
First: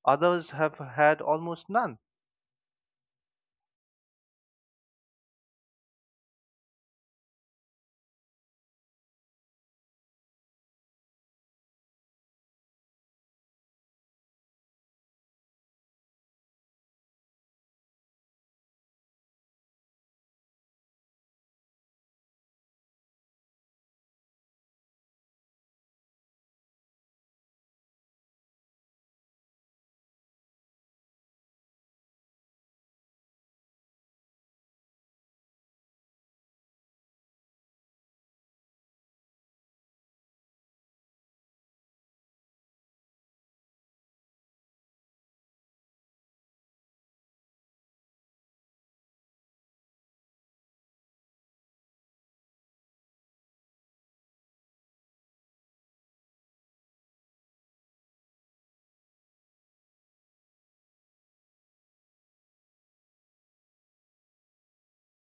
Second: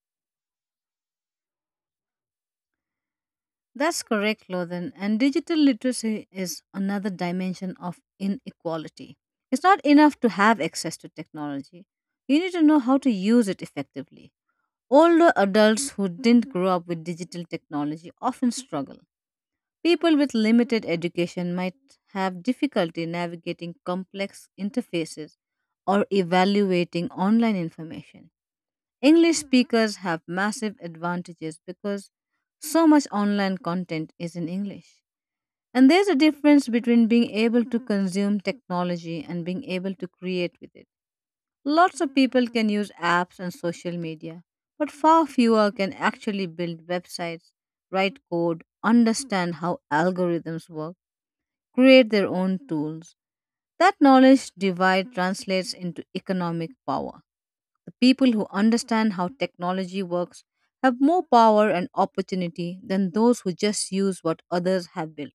B: others have had almost none.
A: That's correct, Lothan. And digital literacy is another dimension of inequality. It's not enough to have access to technology, you need to know how to use it effectively. Older adults who didn't grow up with digital technology often struggle. People with limited education might have difficulty navigating complex interfaces or evaluating online information. English speakers have massive advantages because so much online content is in English. And there's a difference between being able to consume technology and being able to create with it. Lots of people can use apps and social media, but far fewer can actually build websites, write code, understand how algorithms work create their own tools. That knowledge divide translates into economic power. The people who understand how technology works have more power and opportunity than those who just use what others have built.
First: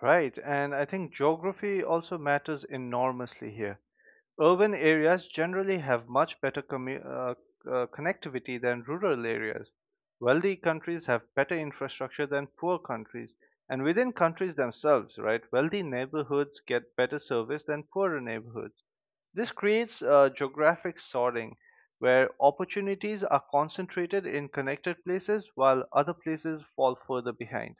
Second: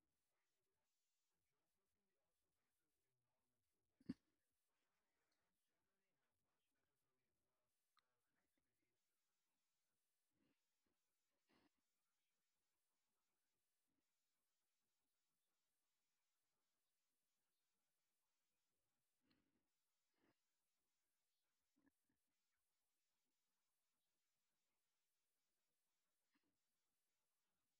B: Right, and I think geography also matters enormously here. Urban areas generally have much better connectivity than rural areas. Wealthy countries have better infrastructure than poor countries. And within countries themselves, right, wealthy neighborhoods get better service than poorer neighborhoods. This creates geographic sorting where opportunities are concentrated in connected places while other places fall further behind.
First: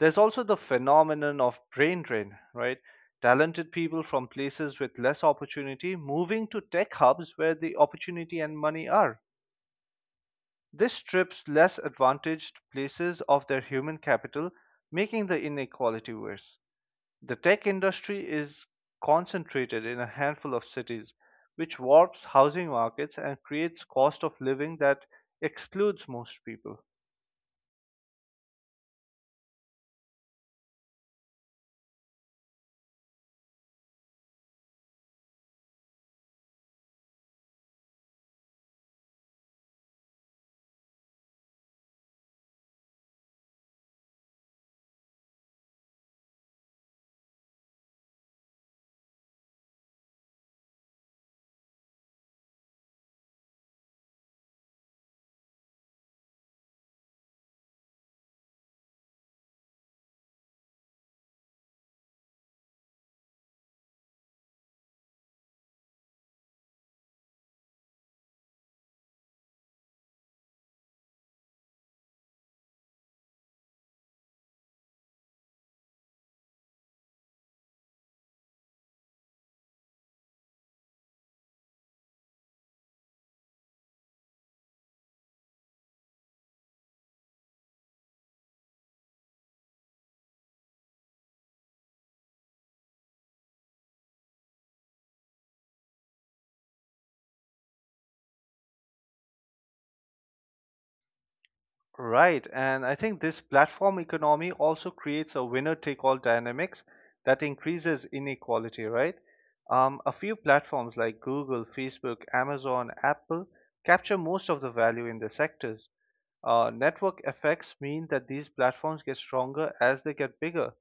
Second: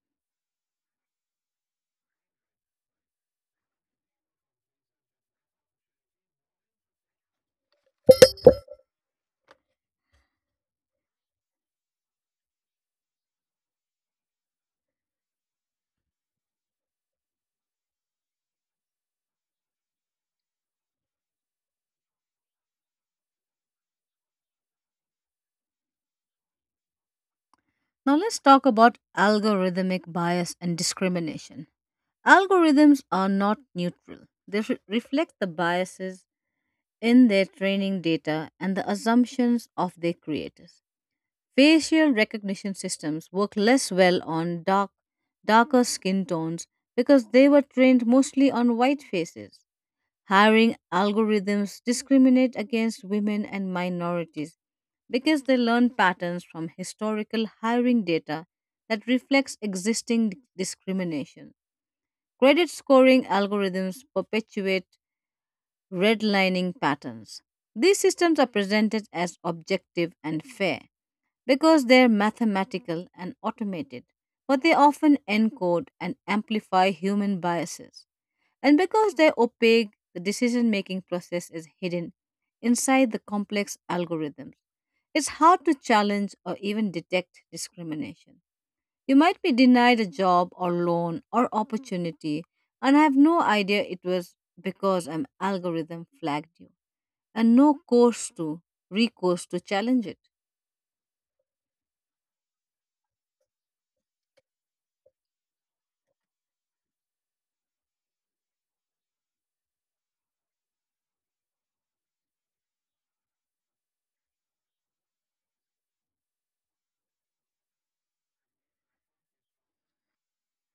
B: There's also the phenomenon of brain drain, right? Talented people from places with less opportunity moving to tech hubs where the opportunity and money are. This strips less advantaged places of their human capital, making the inequality worse. The tech industry is concentrated in a handful of cities, which warps housing markets and creates cost of living that excludes most people.
A: Now, let's talk about algorithmic bias and discrimination. Algorithms are not neutral, they reflect the biases in their training data and the assumptions of their creators. Facial recognition systems work less well on darker skin tones because they were trained mostly on white faces. Hiring algorithms discriminate against women and minorities because they learn patterns from historical hiring data that reflects existing discrimination. Credit scoring algorithms perpetuate redlining patterns. These systems are presented as objective and fair, because they're mathematical and automated, but they often encode and amplify human biases. And because they're opaque, the decision making process is hidden inside the complex algorithms. It's hard to challenge or even detect discrimination. You might be denied a job or loan or opportunity and have no idea it was because an algorithm flagged you and no course to recourse to challenge it.
B: Right, and I think this platform economy also creates a winner take all dynamics that increases inequality, right? A few platforms like Google, Facebook, Amazon, Apple capture most of the value in their sectors. Network effects mean that these platforms get stronger as they get bigger,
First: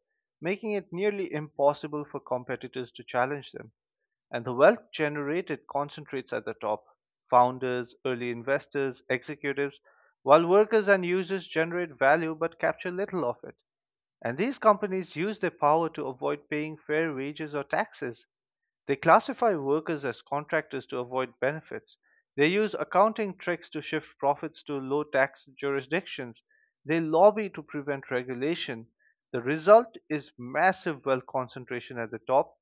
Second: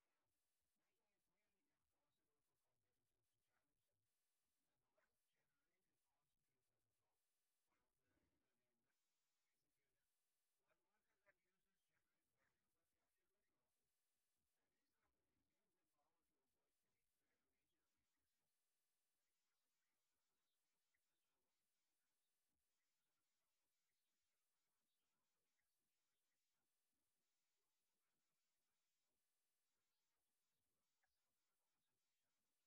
B: making it nearly impossible for competitors to challenge them, and the wealth generated concentrates at the top. Founders, early investors, executives, while workers and users generate value but capture little of it. And these companies use their power to avoid paying fair wages or taxes. They classify workers as contractors to avoid benefits. They use accounting tricks to shift profits to low tax jurisdictions. They lobby to prevent regulation. The result is massive wealth concentration at the top,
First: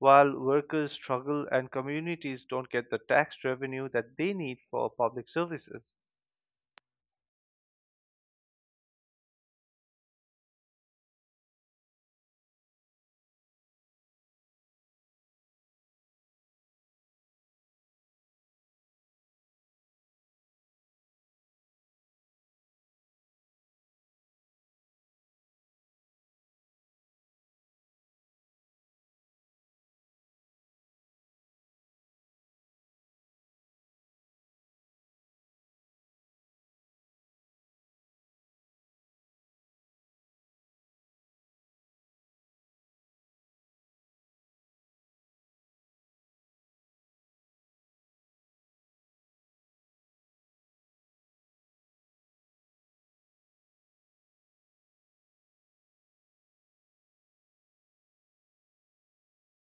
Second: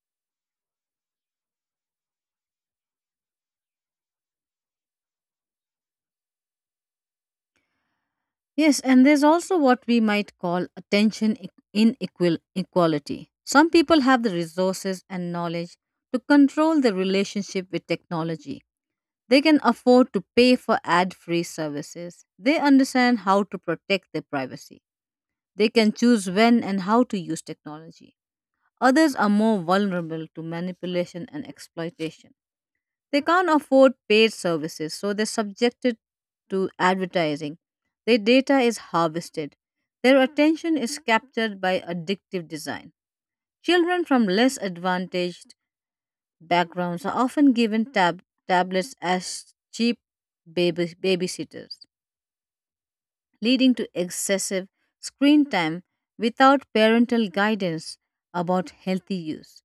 B: while workers struggle and communities don't get the tax revenue that they need for public services.
A: Yes, and there's also what we might call attention inequal equality. Some people have the resources and knowledge to control their relationship with technology. They can afford to pay for ad free services. They understand how to protect their privacy. They can choose when and how to use technology. Others are more vulnerable to manipulation and exploitation. They can't afford paid services, so they're subjected to advertising. Their data is harvested. Their attention is captured by addictive design. Children from less advantaged backgrounds are often given tablets as cheap babysitters leading to excessive screen time without parental guidance about healthy use.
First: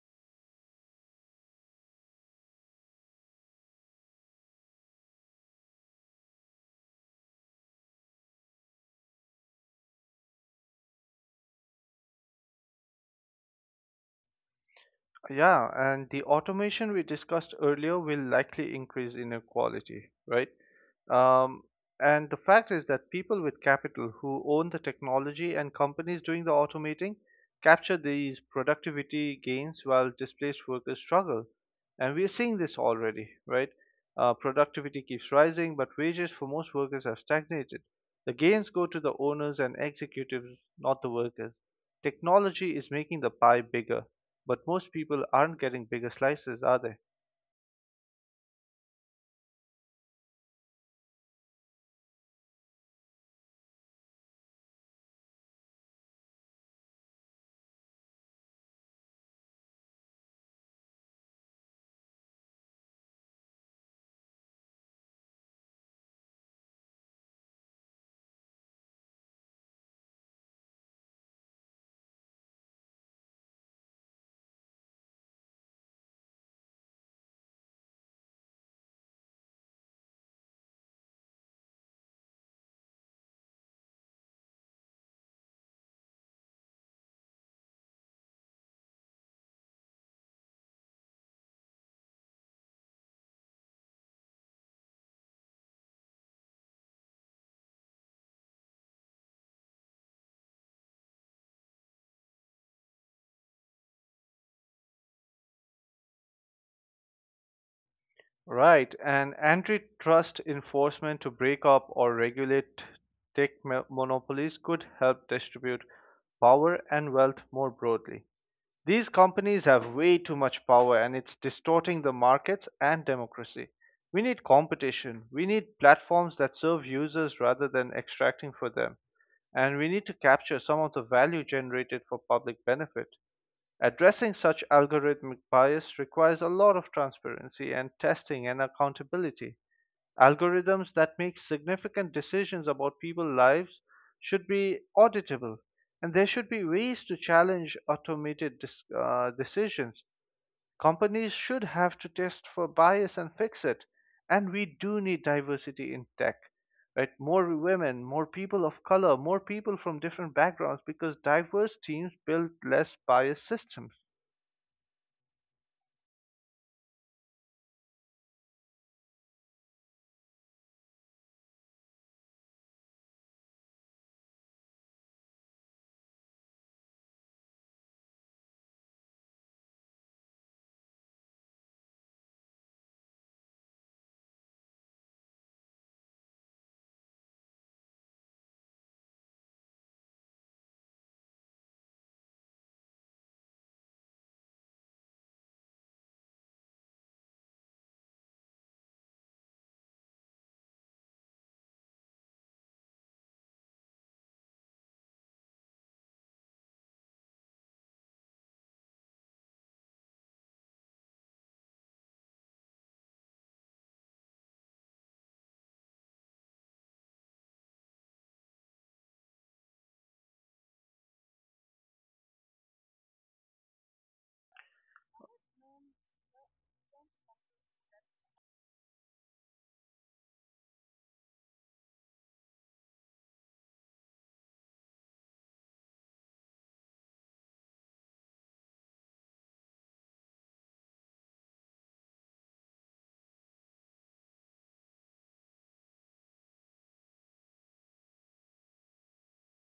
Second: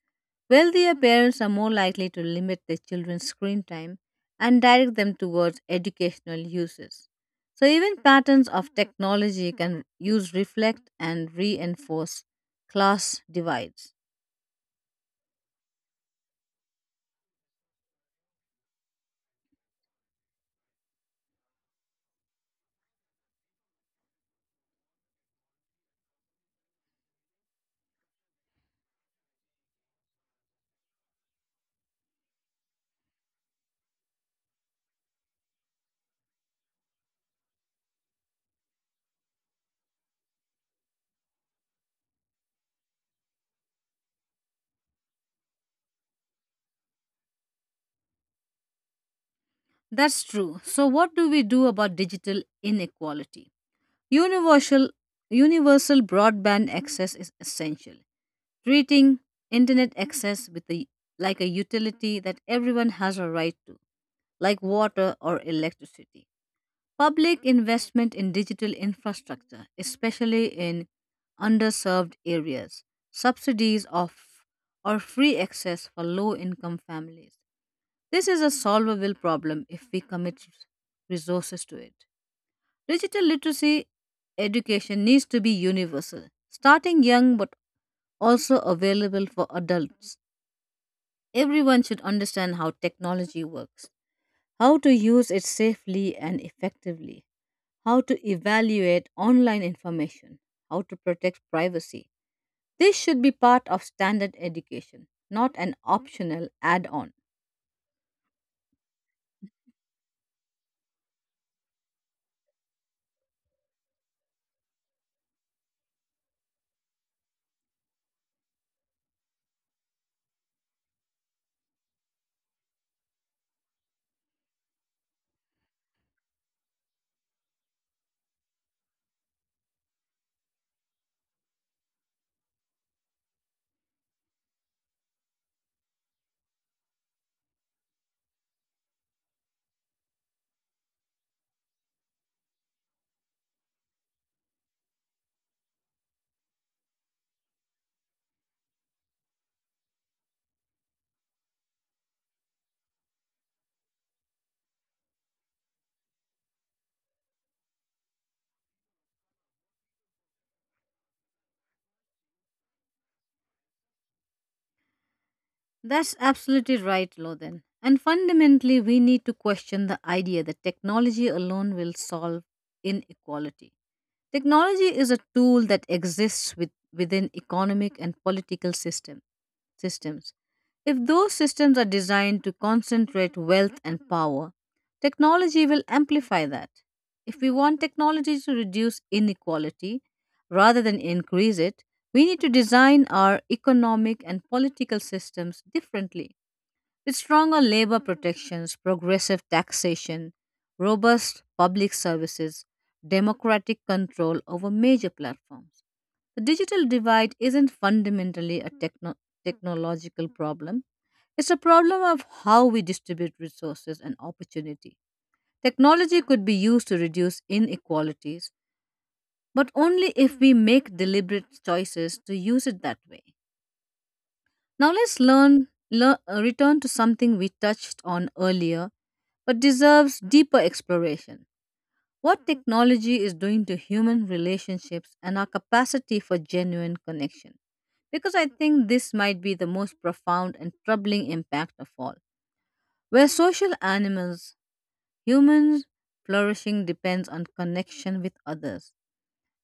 A: Wealthier parents are more likely to limit their children's screen time and direct them towards educational uses. So, even patterns of technology can use reflect and reinforce class divides.
B: Yeah, and the automation we discussed earlier will likely increase inequality, right? Um, and the fact is that people with capital who own the technology and companies doing the automating capture these productivity gains while displaced workers struggle. And we're seeing this already, right? Productivity keeps rising, but wages for most workers have stagnated. The gains go to the owners and executives, not the workers. Technology is making the pie bigger, but most people aren't getting bigger slices, are they?
A: That's true. So, what do we do about digital inequality? Universal, universal broadband access is essential. Treating internet access with like a utility that everyone has a right to, like water or electricity. Public investment in digital infrastructure, especially in underserved areas, subsidies of or free access for low income families. This is a solvable problem if we commit resources to it. Digital literacy education needs to be universal, starting young but also available for adults. Everyone should understand how technology works, how to use it safely and effectively, how to evaluate online information, how to protect privacy. This should be part of standard education, not an optional add on.
B: Right, and antitrust enforcement to break up or regulate monopolies could help distribute power and wealth more broadly. These companies have way too much power and it's distorting the markets and democracy. We need competition. We need platforms that serve users rather than extracting for them. And we need to capture some of the value generated for public benefit. Addressing such algorithmic bias requires a lot of transparency and testing and accountability. Algorithms that make significant decisions about people's lives should be auditable, and there should be ways to challenge automated decisions. Companies should have to test for bias and fix it. And we do need diversity in tech, right? More women, more people of color, more people from different backgrounds, because diverse teams build less biased systems.
A: That's absolutely right, Lothan. And fundamentally, we need to question the idea that technology alone will solve inequality. Technology is a tool that exists within economic and political systems. If those systems are designed to concentrate wealth and power, technology will amplify that. If we want technology to reduce inequality rather than increase it, we need to design our economic and political systems differently. With stronger labor protections, progressive taxation, robust public services, democratic control over major platforms. The digital divide isn't fundamentally a technological problem. It's a problem of how we distribute resources and opportunity. Technology could be used to reduce inequalities, but only if we make deliberate choices to use it that way. Now let's learn, learn return to something we touched on earlier but deserves deeper exploration. What technology is doing to human relationships and our capacity for genuine connection? Because I think this might be the most profound and troubling impact of all. Where social animals, humans flourishing depends on connection with others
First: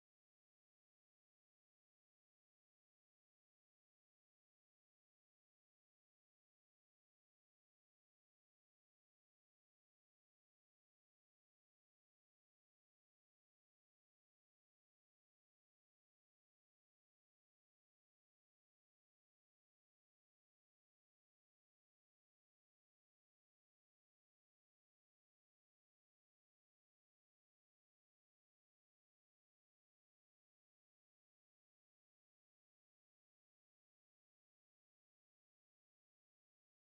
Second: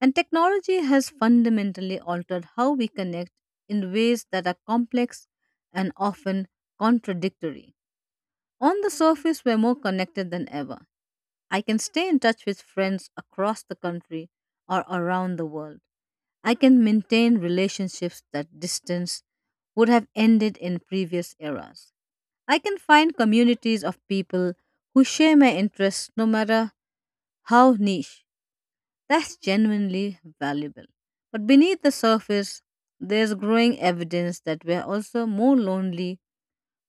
A: and technology has fundamentally altered how we connect in ways that are complex and often contradictory. On the surface, we're more connected than ever. I can stay in touch with friends across the country or around the world. I can maintain relationships that distance would have ended in previous eras. I can find communities of people who share my interests no matter how niche. That's genuinely valuable. But beneath the surface, there's growing evidence that we're also more lonely,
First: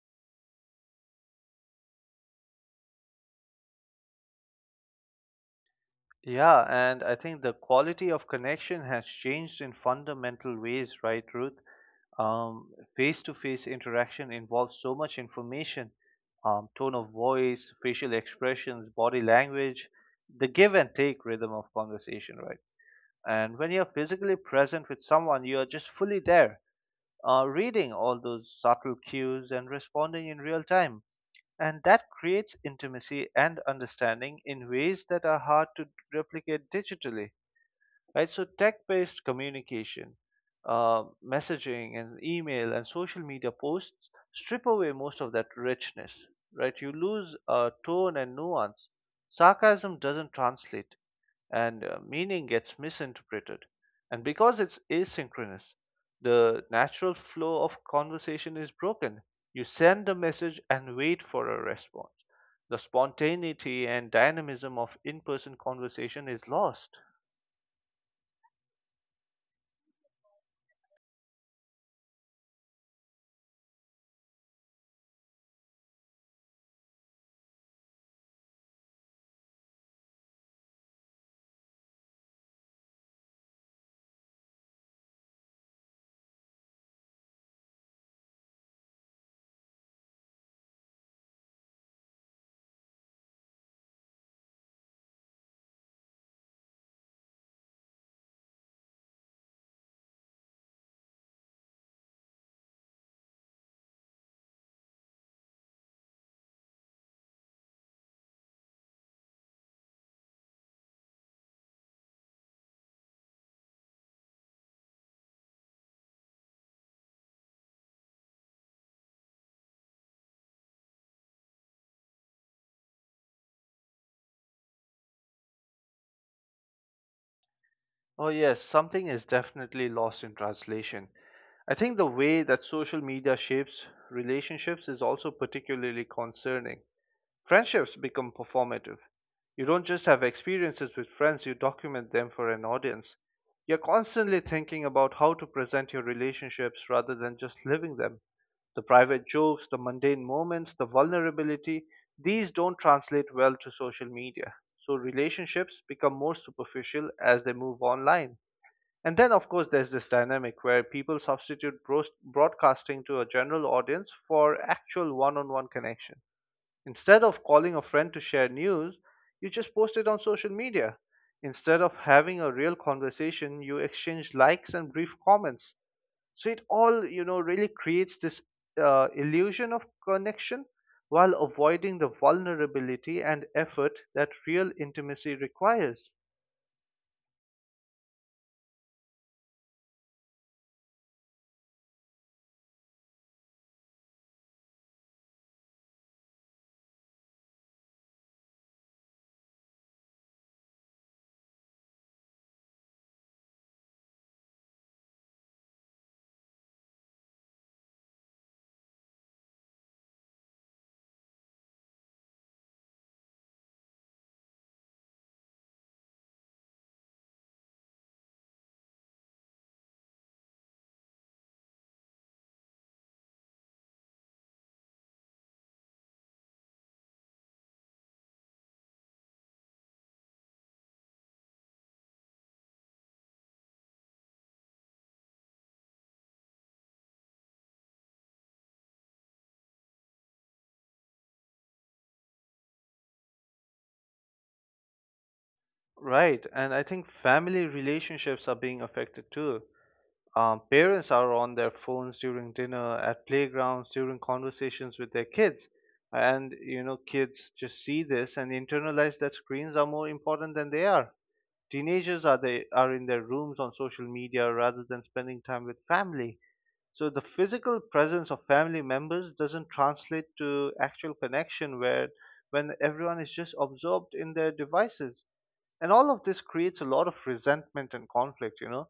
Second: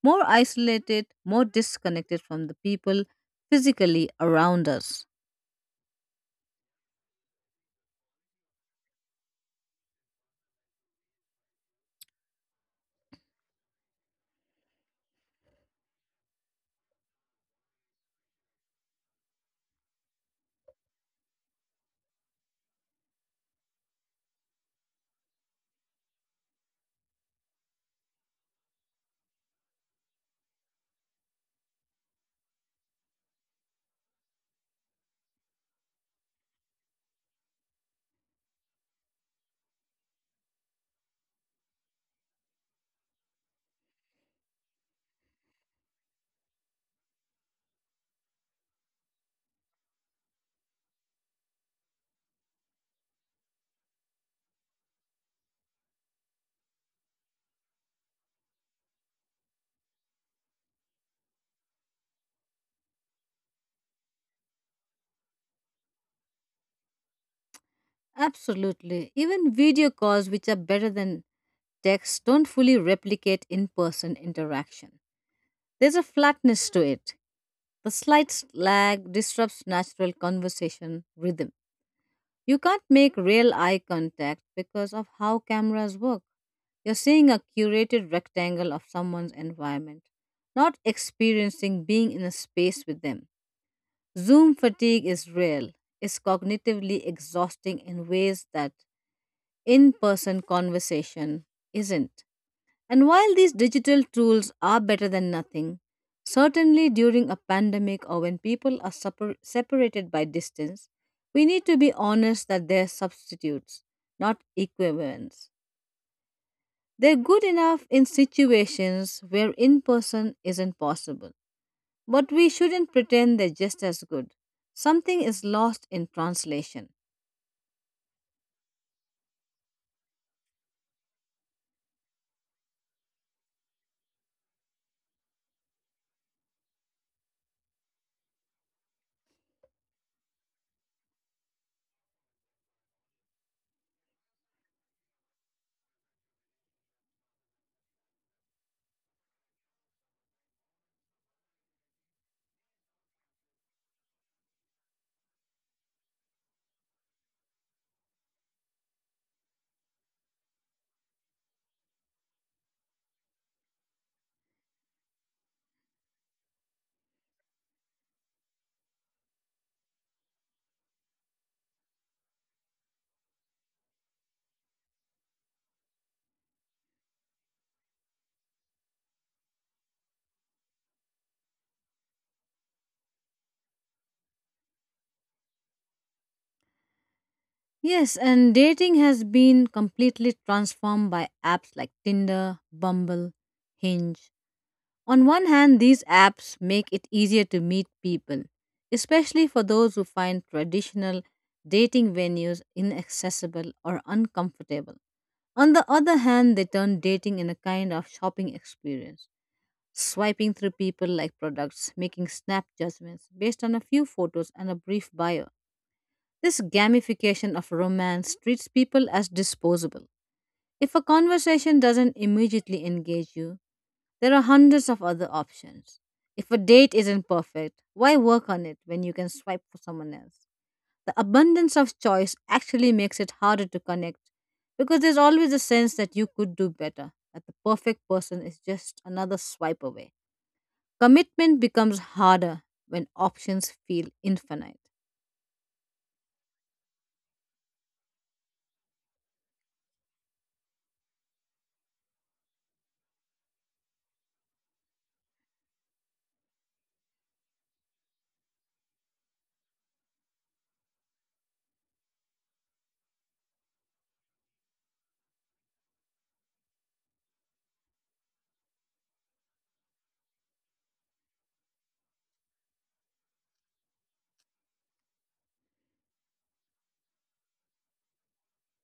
A: more isolated, more disconnected from the people physically around us.
B: Yeah, and I think the quality of connection has changed in fundamental ways, right, Ruth? Um, Face-to-face interaction involves so much information, tone of voice, facial expressions, body language, the give and take rhythm of conversation, right? And when you're physically present with someone, you're just fully there, reading all those subtle cues and responding in real time. And that creates intimacy and understanding in ways that are hard to replicate digitally, right? So tech-based communication, messaging, and email and social media posts strip away most of that richness, right? You lose tone and nuance. Sarcasm doesn't translate, and meaning gets misinterpreted. And because it's asynchronous, the natural flow of conversation is broken. You send a message and wait for a response. The spontaneity and dynamism of in person conversation is lost.
A: Absolutely. Even video calls, which are better than texts don't fully replicate in person interaction. There's a flatness to it. The slight lag disrupts natural conversation rhythm. You can't make real eye contact because of how cameras work. You're seeing a curated rectangle of someone's environment, not experiencing being in a space with them. Zoom fatigue is real, it's cognitively exhausting in ways that in person conversation isn't. And while these digital tools are better than nothing, certainly during a pandemic or when people are separated by distance, we need to be honest that they're substitutes, not equivalents. They're good enough in situations where in person isn't possible, but we shouldn't pretend they're just as good. Something is lost in translation.
B: Oh, yes, something is definitely lost in translation. I think the way that social media shapes relationships is also particularly concerning. Friendships become performative. You don't just have experiences with friends, you document them for an audience. You're constantly thinking about how to present your relationships rather than just living them. The private jokes, the mundane moments, the vulnerability, these don't translate well to social media. So relationships become more superficial as they move online. And then, of course, there's this dynamic where people substitute broadcasting to a general audience for actual one on one connection. Instead of calling a friend to share news, you just post it on social media. Instead of having a real conversation, you exchange likes and brief comments. So it all, really creates this illusion of connection while avoiding the vulnerability and effort that real intimacy requires.
A: Yes, and dating has been completely transformed by apps like Tinder, Bumble, Hinge, on one hand, these apps make it easier to meet people, especially for those who find traditional dating venues inaccessible or uncomfortable. On the other hand, they turn dating in a kind of shopping experience, swiping through people like products, making snap judgments based on a few photos and a brief bio. This gamification of romance treats people as disposable if a conversation doesn't immediately engage you, there are hundreds of other options. If a date isn't perfect, why work on it when you can swipe for someone else? The abundance of choice actually makes it harder to connect because there's always a sense that you could do better, that the perfect person is just another swipe away. Commitment becomes harder when options feel infinite.
B: Right, and I think family relationships are being affected too. Parents are on their phones during dinner, at playgrounds, during conversations with their kids. And, kids just see this and internalize that screens are more important than they are. Teenagers are in their rooms on social media rather than spending time with family. So the physical presence of family members doesn't translate to actual connection where when everyone is just absorbed in their devices. And all of this creates a lot of resentment and conflict,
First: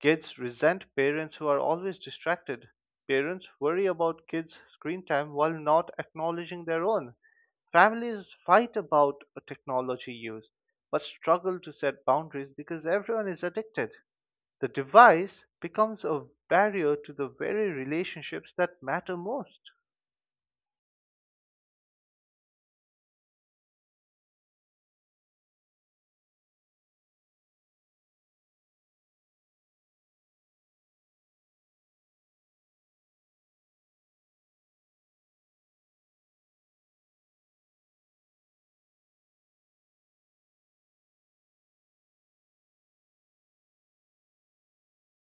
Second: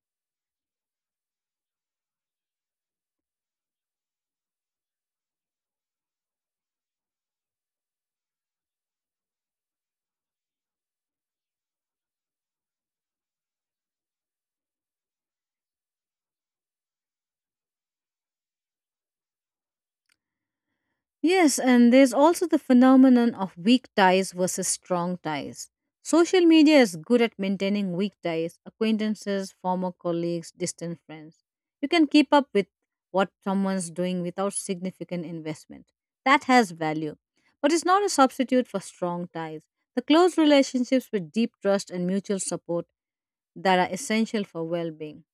B: Kids resent parents who are always distracted. Parents worry about kids' screen time while not acknowledging their own. Families fight about technology use but struggle to set boundaries because everyone is addicted. The device becomes a barrier to the very relationships that matter most.
A: Yes, and there's also the phenomenon of weak ties versus strong ties. Social media is good at maintaining weak ties, acquaintances, former colleagues, distant friends. You can keep up with what someone's doing without significant investment. That has value, but it's not a substitute for strong ties. The close relationships with deep trust and mutual support that are essential for well being.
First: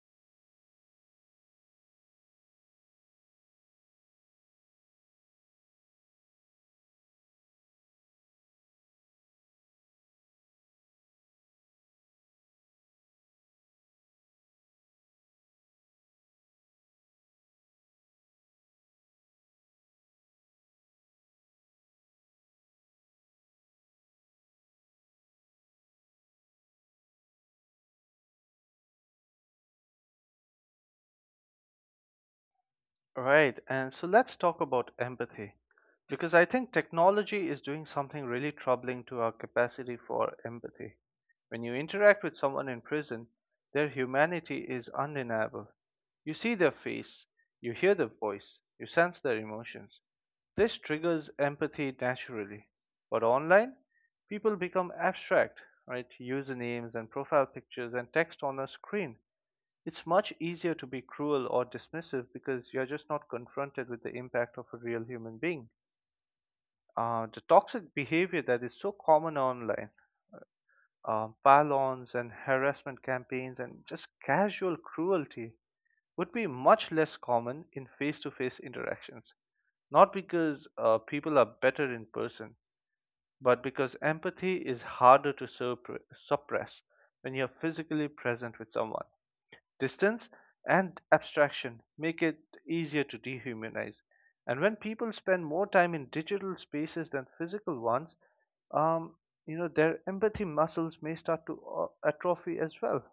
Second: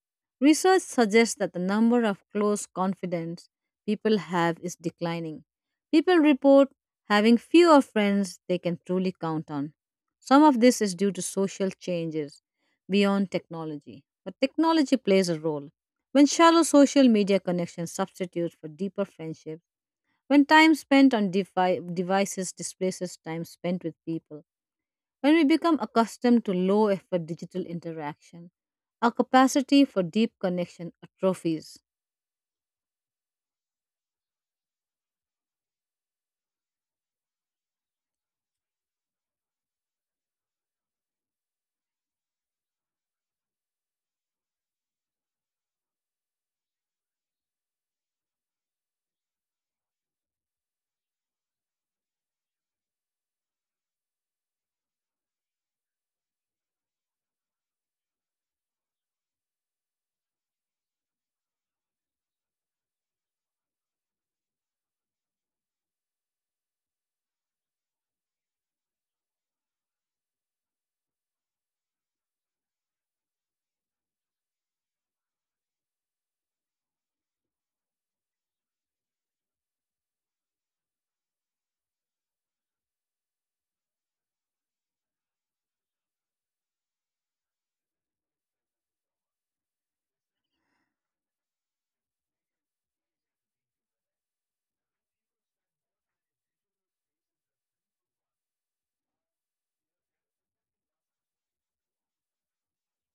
A: Research suggests that the number of close confidants people have is declining. People report having fewer friends they can truly count on. Some of this is due to social changes beyond technology, but technology plays a role. When shallow social media connections substitute for deeper friendships, when time spent on devices displaces time spent with people, when we become accustomed to low effort digital interaction, our capacity for deep connection atrophies.
B: Right. And so let's talk about empathy because I think technology is doing something really troubling to our capacity for empathy. When you interact with someone in prison, their humanity is undeniable. You see their face, you hear their voice, you sense their emotions. This triggers empathy naturally. But online, people become abstract, right? Usernames and profile pictures and text on a screen. It's much easier to be cruel or dismissive because you're just not confronted with the impact of a real human being. The toxic behavior that is so common online, pylons and harassment campaigns and just casual cruelty, would be much less common in face to face interactions not because people are better in person, but because empathy is harder to suppress when you're physically present with someone. Distance and abstraction make it easier to dehumanize. And when people spend more time in digital spaces than physical ones, um, their empathy muscles may start to atrophy as well.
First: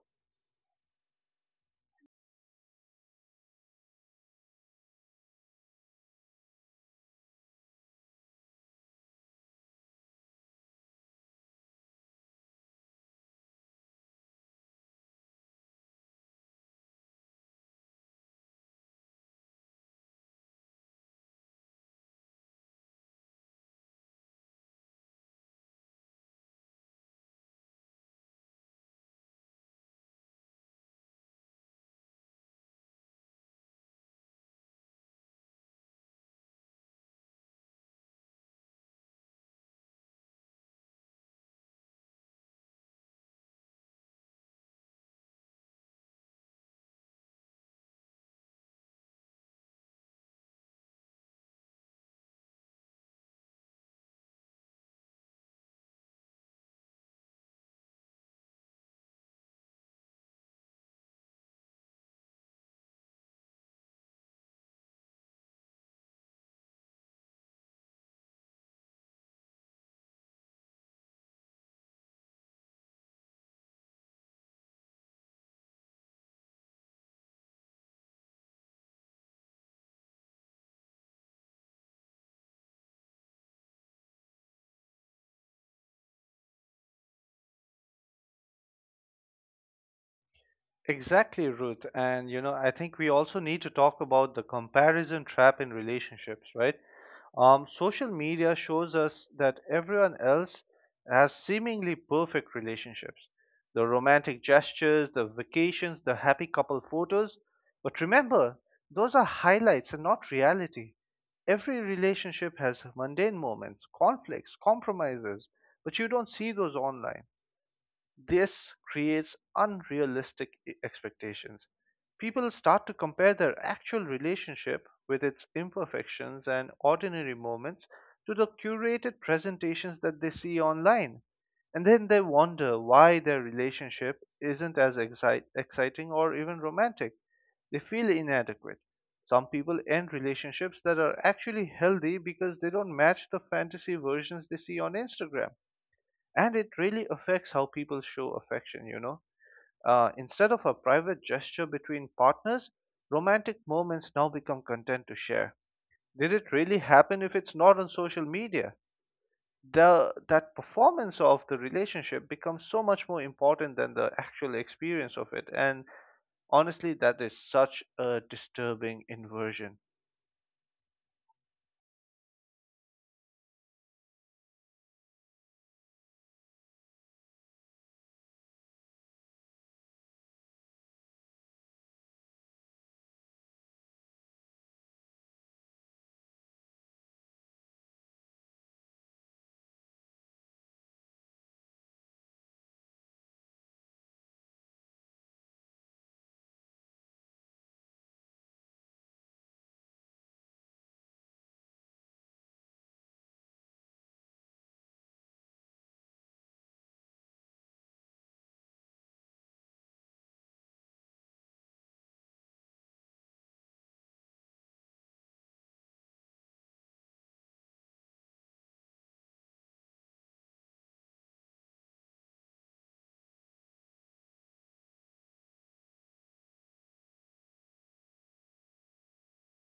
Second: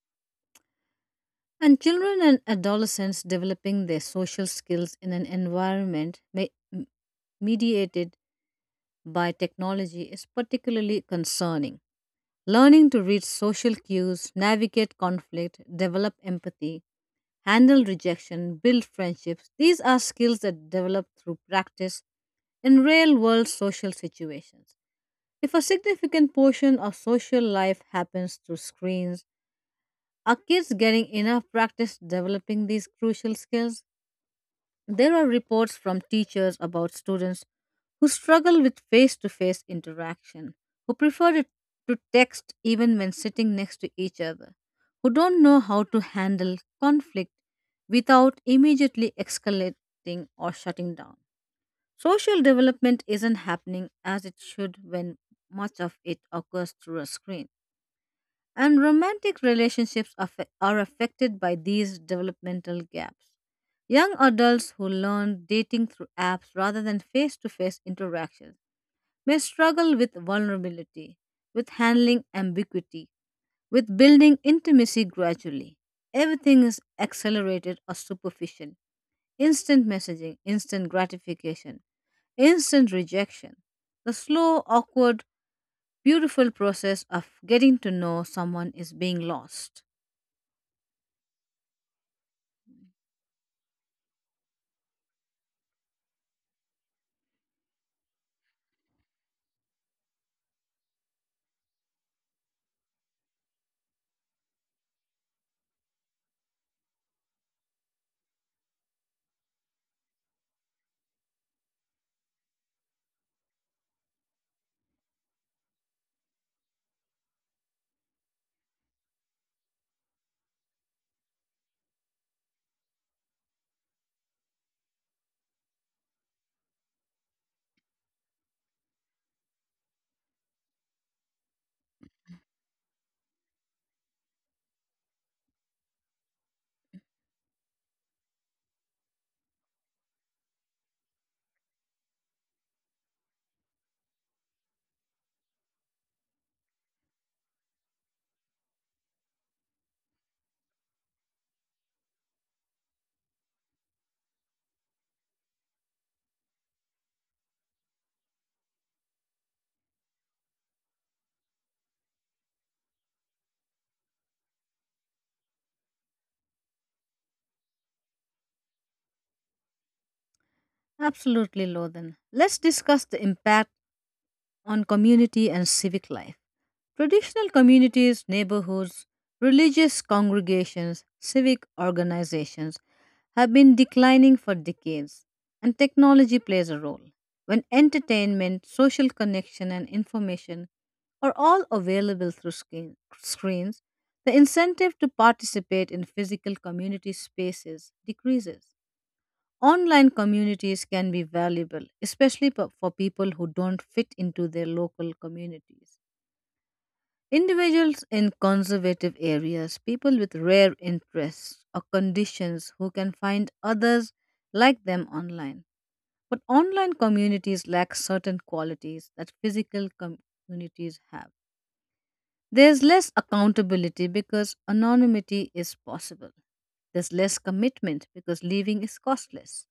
A: And children and adolescents developing their social skills in an environment mediated by technology is particularly concerning. Learning to read social cues, navigate conflict, develop empathy, handle rejection, build friendships, these are skills that develop through practice in real world social situations. If a significant portion of social life happens through screens, are kids getting enough practice developing these crucial skills? There are reports from teachers about students who struggle with face to face interaction, who prefer it to text even when sitting next to each other, who don't know how to handle conflict without immediately escalating or shutting down. Social development isn't happening as it should when much of it occurs through a screen. And romantic relationships are affected by these developmental gaps. Young adults who learn dating through apps rather than face to face interactions may struggle with vulnerability, with handling ambiguity, with building intimacy gradually. Everything is accelerated or superficial instant messaging, instant gratification, instant rejection. The slow, awkward, beautiful process of getting to know someone is being lost.
B: Exactly, Ruth. And I think we also need to talk about the comparison trap in relationships, right? Social media shows us that everyone else has seemingly perfect relationships. The romantic gestures, the vacations, the happy couple photos. But remember, those are highlights and not reality. Every relationship has mundane moments, conflicts, compromises, but you don't see those online. This creates unrealistic expectations. People start to compare their actual relationship with its imperfections and ordinary moments to the curated presentations that they see online. And then they wonder why their relationship isn't as exciting or even romantic. They feel inadequate. Some people end relationships that are actually healthy because they don't match the fantasy versions they see on Instagram, and it really affects how people show affection. Instead of a private gesture between partners, romantic moments now become content to share. Did it really happen if it's not on social media? The that performance of the relationship becomes so much more important than the actual experience of it, and honestly, that is such a disturbing inversion.
A: Absolutely, Lodhan. Let's discuss the impact on community and civic life. Traditional communities, neighborhoods, religious congregations, civic organizations have been declining for decades, and technology plays a role. When entertainment, social connection, and information are all available through screens, the incentive to participate in physical community spaces decreases. Online communities can be valuable, especially for people who don't fit into their local communities. Individuals in conservative areas, people with rare interests or conditions who can find others like them online. But online communities lack certain qualities that communities have. There's less accountability because anonymity is possible. There's less commitment because leaving is costless.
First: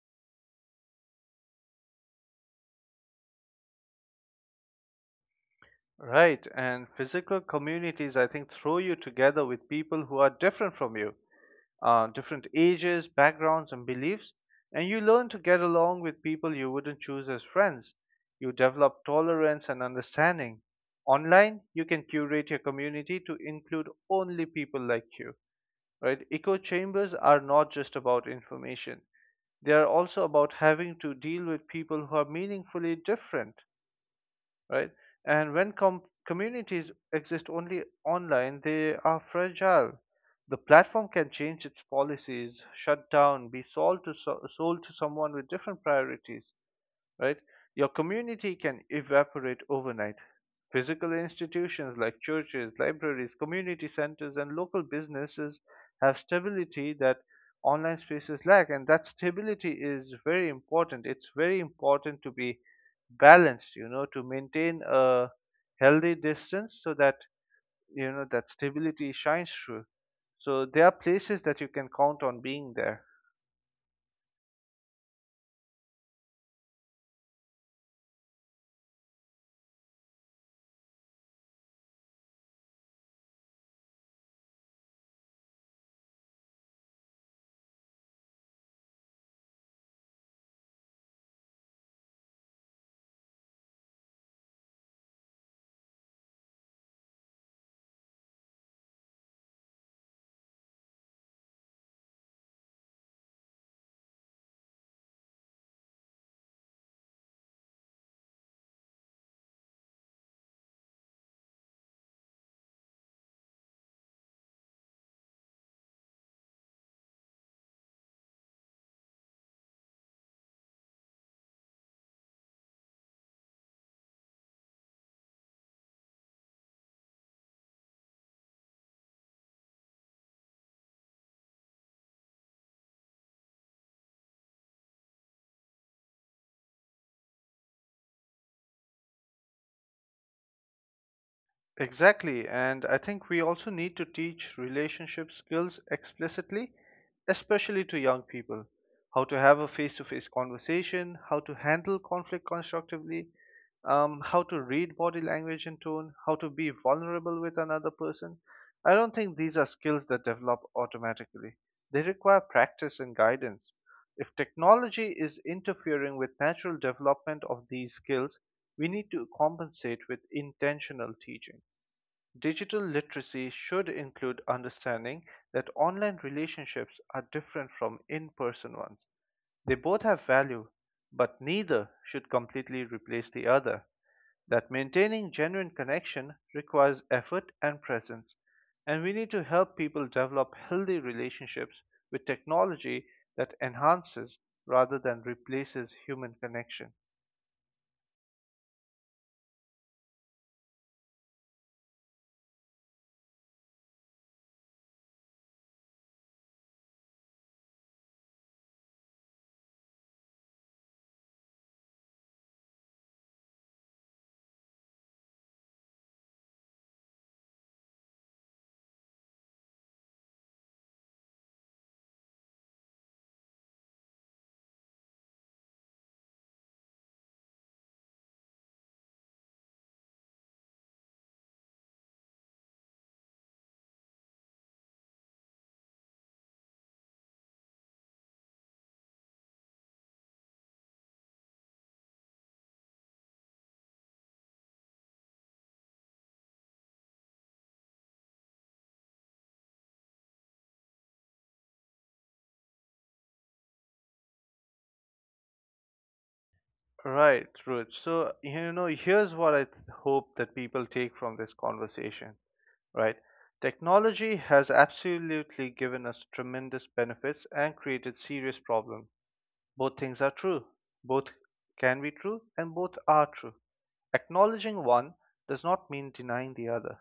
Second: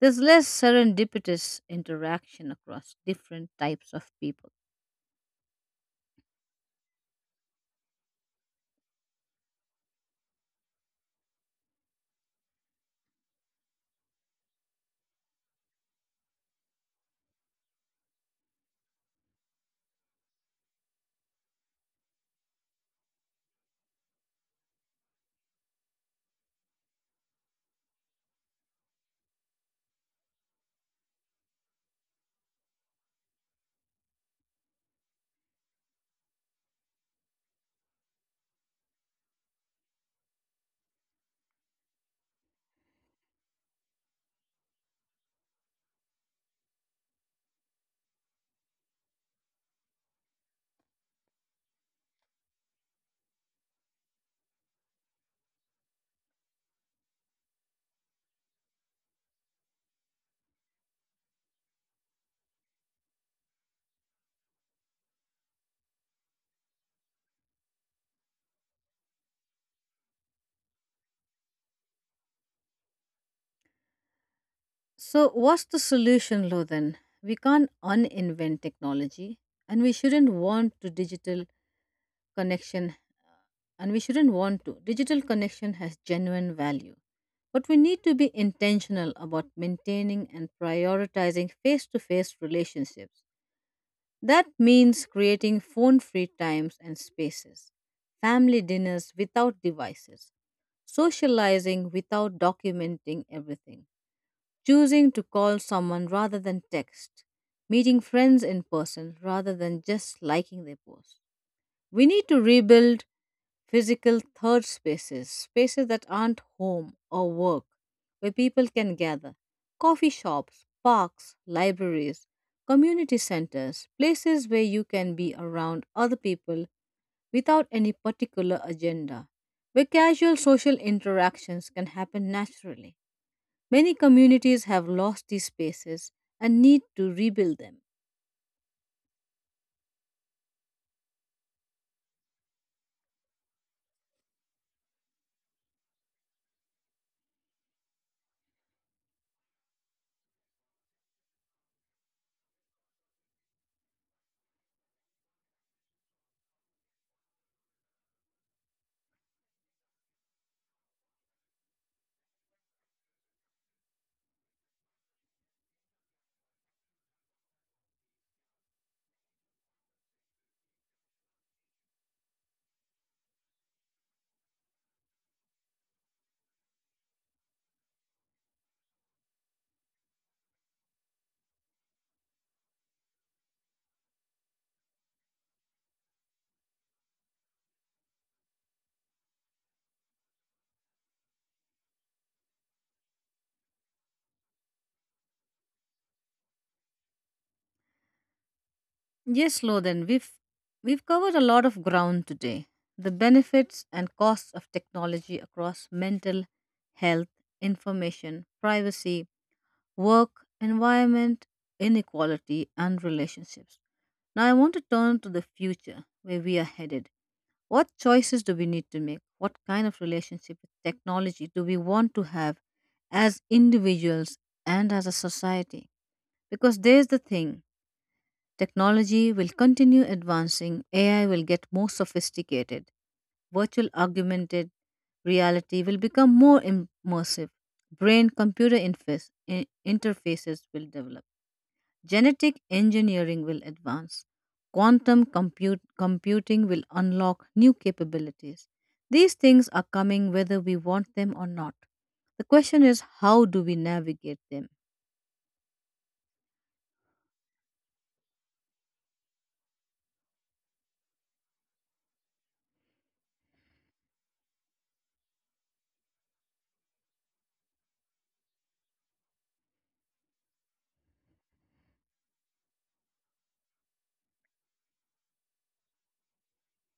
A: There's less serendipitous interaction across different types of people.
B: Right, and physical communities, I think, throw you together with people who are different from you, different ages, backgrounds, and beliefs, and you learn to get along with people you wouldn't choose as friends. You develop tolerance and understanding. Online, you can curate your community to include only people like you, right? Echo chambers are not just about information, they are also about having to deal with people who are meaningfully different, right? And when communities exist only online, they are fragile. The platform can change its policies, shut down, be sold to someone with different priorities, right? Your community can evaporate overnight. Physical institutions like churches, libraries, community centers, and local businesses have stability that online spaces lack, and that stability is very important. It's very important to be balanced, you know, to maintain a healthy distance so that, you know, that stability shines through. So there are places that you can count on being there.
A: So, what's the solution, Lo? We can't uninvent technology and we shouldn't want to digital connection and we shouldn't want to. Digital connection has genuine value, but we need to be intentional about maintaining and prioritizing face to face relationships. That means creating phone free times and spaces, family dinners without devices, socializing without documenting everything, choosing to call someone rather than text, meeting friends in person rather than just liking their post. We need to rebuild physical third spaces, spaces that aren't home or work, where people can gather. Coffee shops, parks, libraries, community centers, places where you can be around other people without any particular agenda, where casual social interactions can happen naturally. Many communities have lost these spaces and need to rebuild them.
B: Exactly, and I think we also need to teach relationship skills explicitly, especially to young people. How to have a face to face conversation, how to handle conflict constructively, how to read body language and tone, how to be vulnerable with another person. I don't think these are skills that develop automatically. They require practice and guidance. If technology is interfering with natural development of these skills, we need to compensate with intentional teaching. Digital literacy should include understanding that online relationships are different from in person ones. They both have value, but neither should completely replace the other. That maintaining genuine connection requires effort and presence, and we need to help people develop healthy relationships with technology that enhances rather than replaces human connection.
A: Yes, Lothan, we've covered a lot of ground today. The benefits and costs of technology across mental health, information, privacy, work, environment, inequality, and relationships. Now I want to turn to the future where we are headed. What choices do we need to make? What kind of relationship with technology do we want to have as individuals and as a society? Because there's the thing. Technology will continue advancing, AI will get more sophisticated, virtual augmented reality will become more immersive, brain computer interface, I- interfaces will develop, genetic engineering will advance, computing will unlock new capabilities. These things are coming whether we want them or not. The question is, how do we navigate them?
B: Right, Ruth. So, here's what I hope that people take from this conversation, right? Technology has absolutely given us tremendous benefits and created serious problems. Both things are true. Both can be true and both are true. Acknowledging one does not mean denying the other.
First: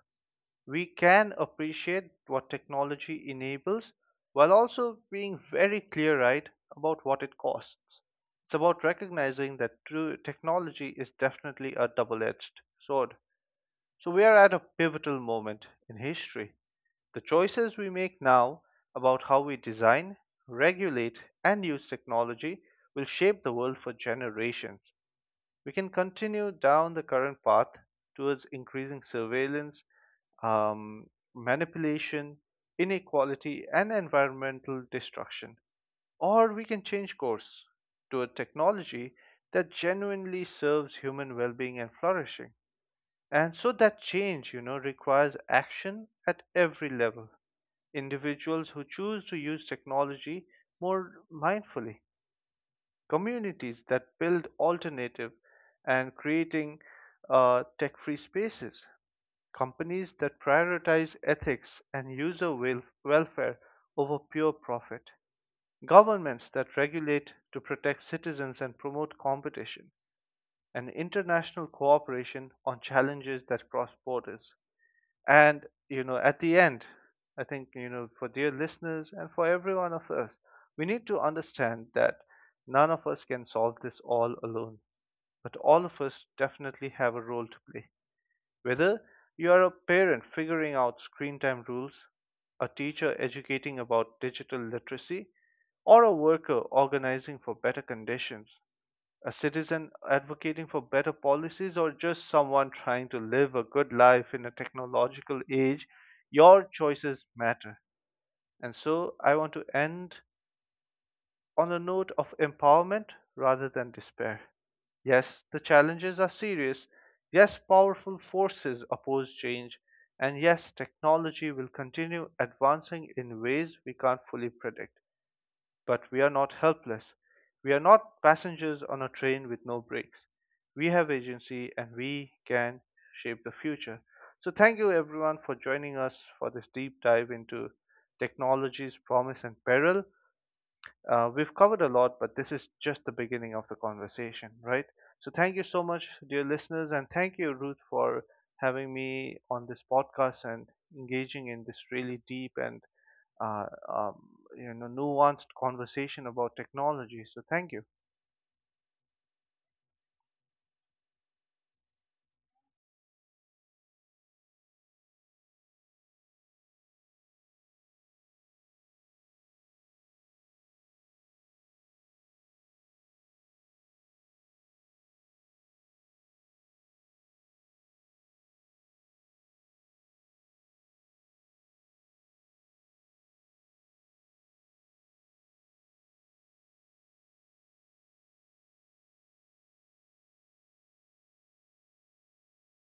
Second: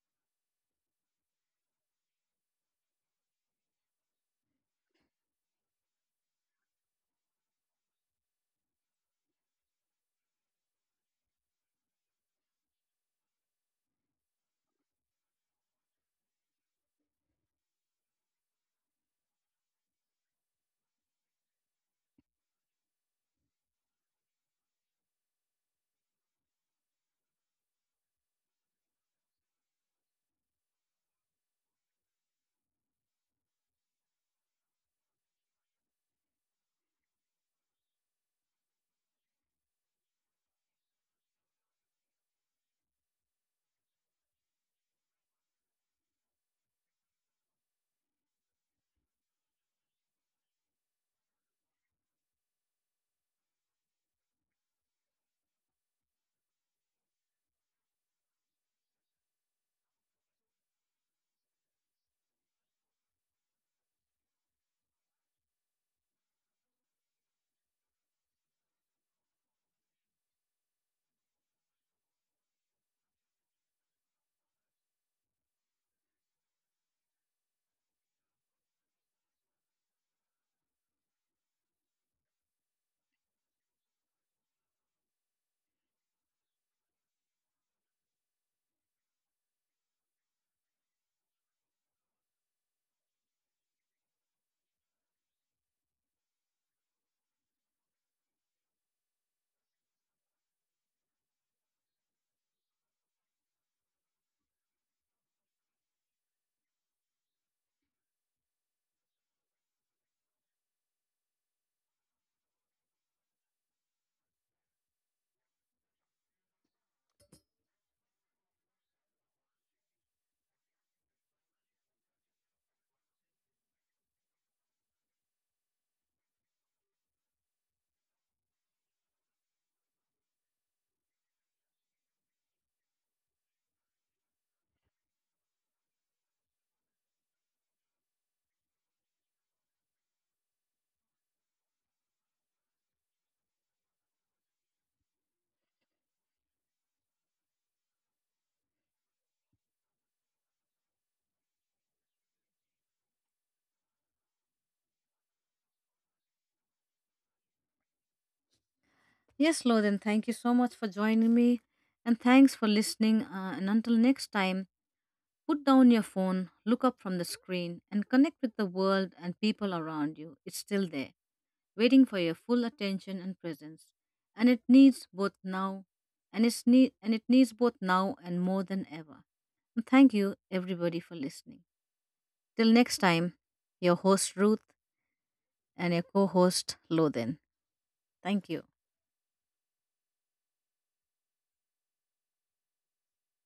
B: We can appreciate what technology enables while also being very clear eyed about what it costs. It's about recognizing that true technology is definitely a double edged sword. So, we are at a pivotal moment in history. The choices we make now about how we design, regulate, and use technology will shape the world for generations. We can continue down the current path towards increasing surveillance, um, manipulation, inequality, and environmental destruction. Or we can change course toward technology that genuinely serves human well being and flourishing. And so that change, you know, requires action at every level: individuals who choose to use technology more mindfully, communities that build alternative and creating tech free spaces, companies that prioritize ethics and user welfare over pure profit, governments that regulate to protect citizens and promote competition, and international cooperation on challenges that cross borders. And, you know, at the end, I think, you know, for dear listeners and for every one of us, we need to understand that none of us can solve this all alone. But all of us definitely have a role to play. Whether you are a parent figuring out screen time rules, a teacher educating about digital literacy, or a worker organizing for better conditions, a citizen advocating for better policies or just someone trying to live a good life in a technological age, your choices matter. And so I want to end on a note of empowerment rather than despair. Yes, the challenges are serious. Yes, powerful forces oppose change. And yes, technology will continue advancing in ways we can't fully predict. But we are not helpless. We are not passengers on a train with no brakes. We have agency and we can shape the future. So, thank you everyone for joining us for this deep dive into technology's promise and peril. We've covered a lot, but this is just the beginning of the conversation, right? So, thank you so much, dear listeners, and thank you, Ruth, for having me on this podcast and engaging in this really deep and uh, um, nuanced conversation about technology. So thank you.
A: Yes, Loden, thank you so much for joining me. And thanks for listening. And until next time, put down your phone, look up from the screen, and connect with the world and people around you. It's still there, waiting for your full attention and presence. And it needs both now, and, it's need, and it needs both now and more than ever. And thank you, everybody, for listening. Till next time, your host Ruth and your co host Loden. Thank you.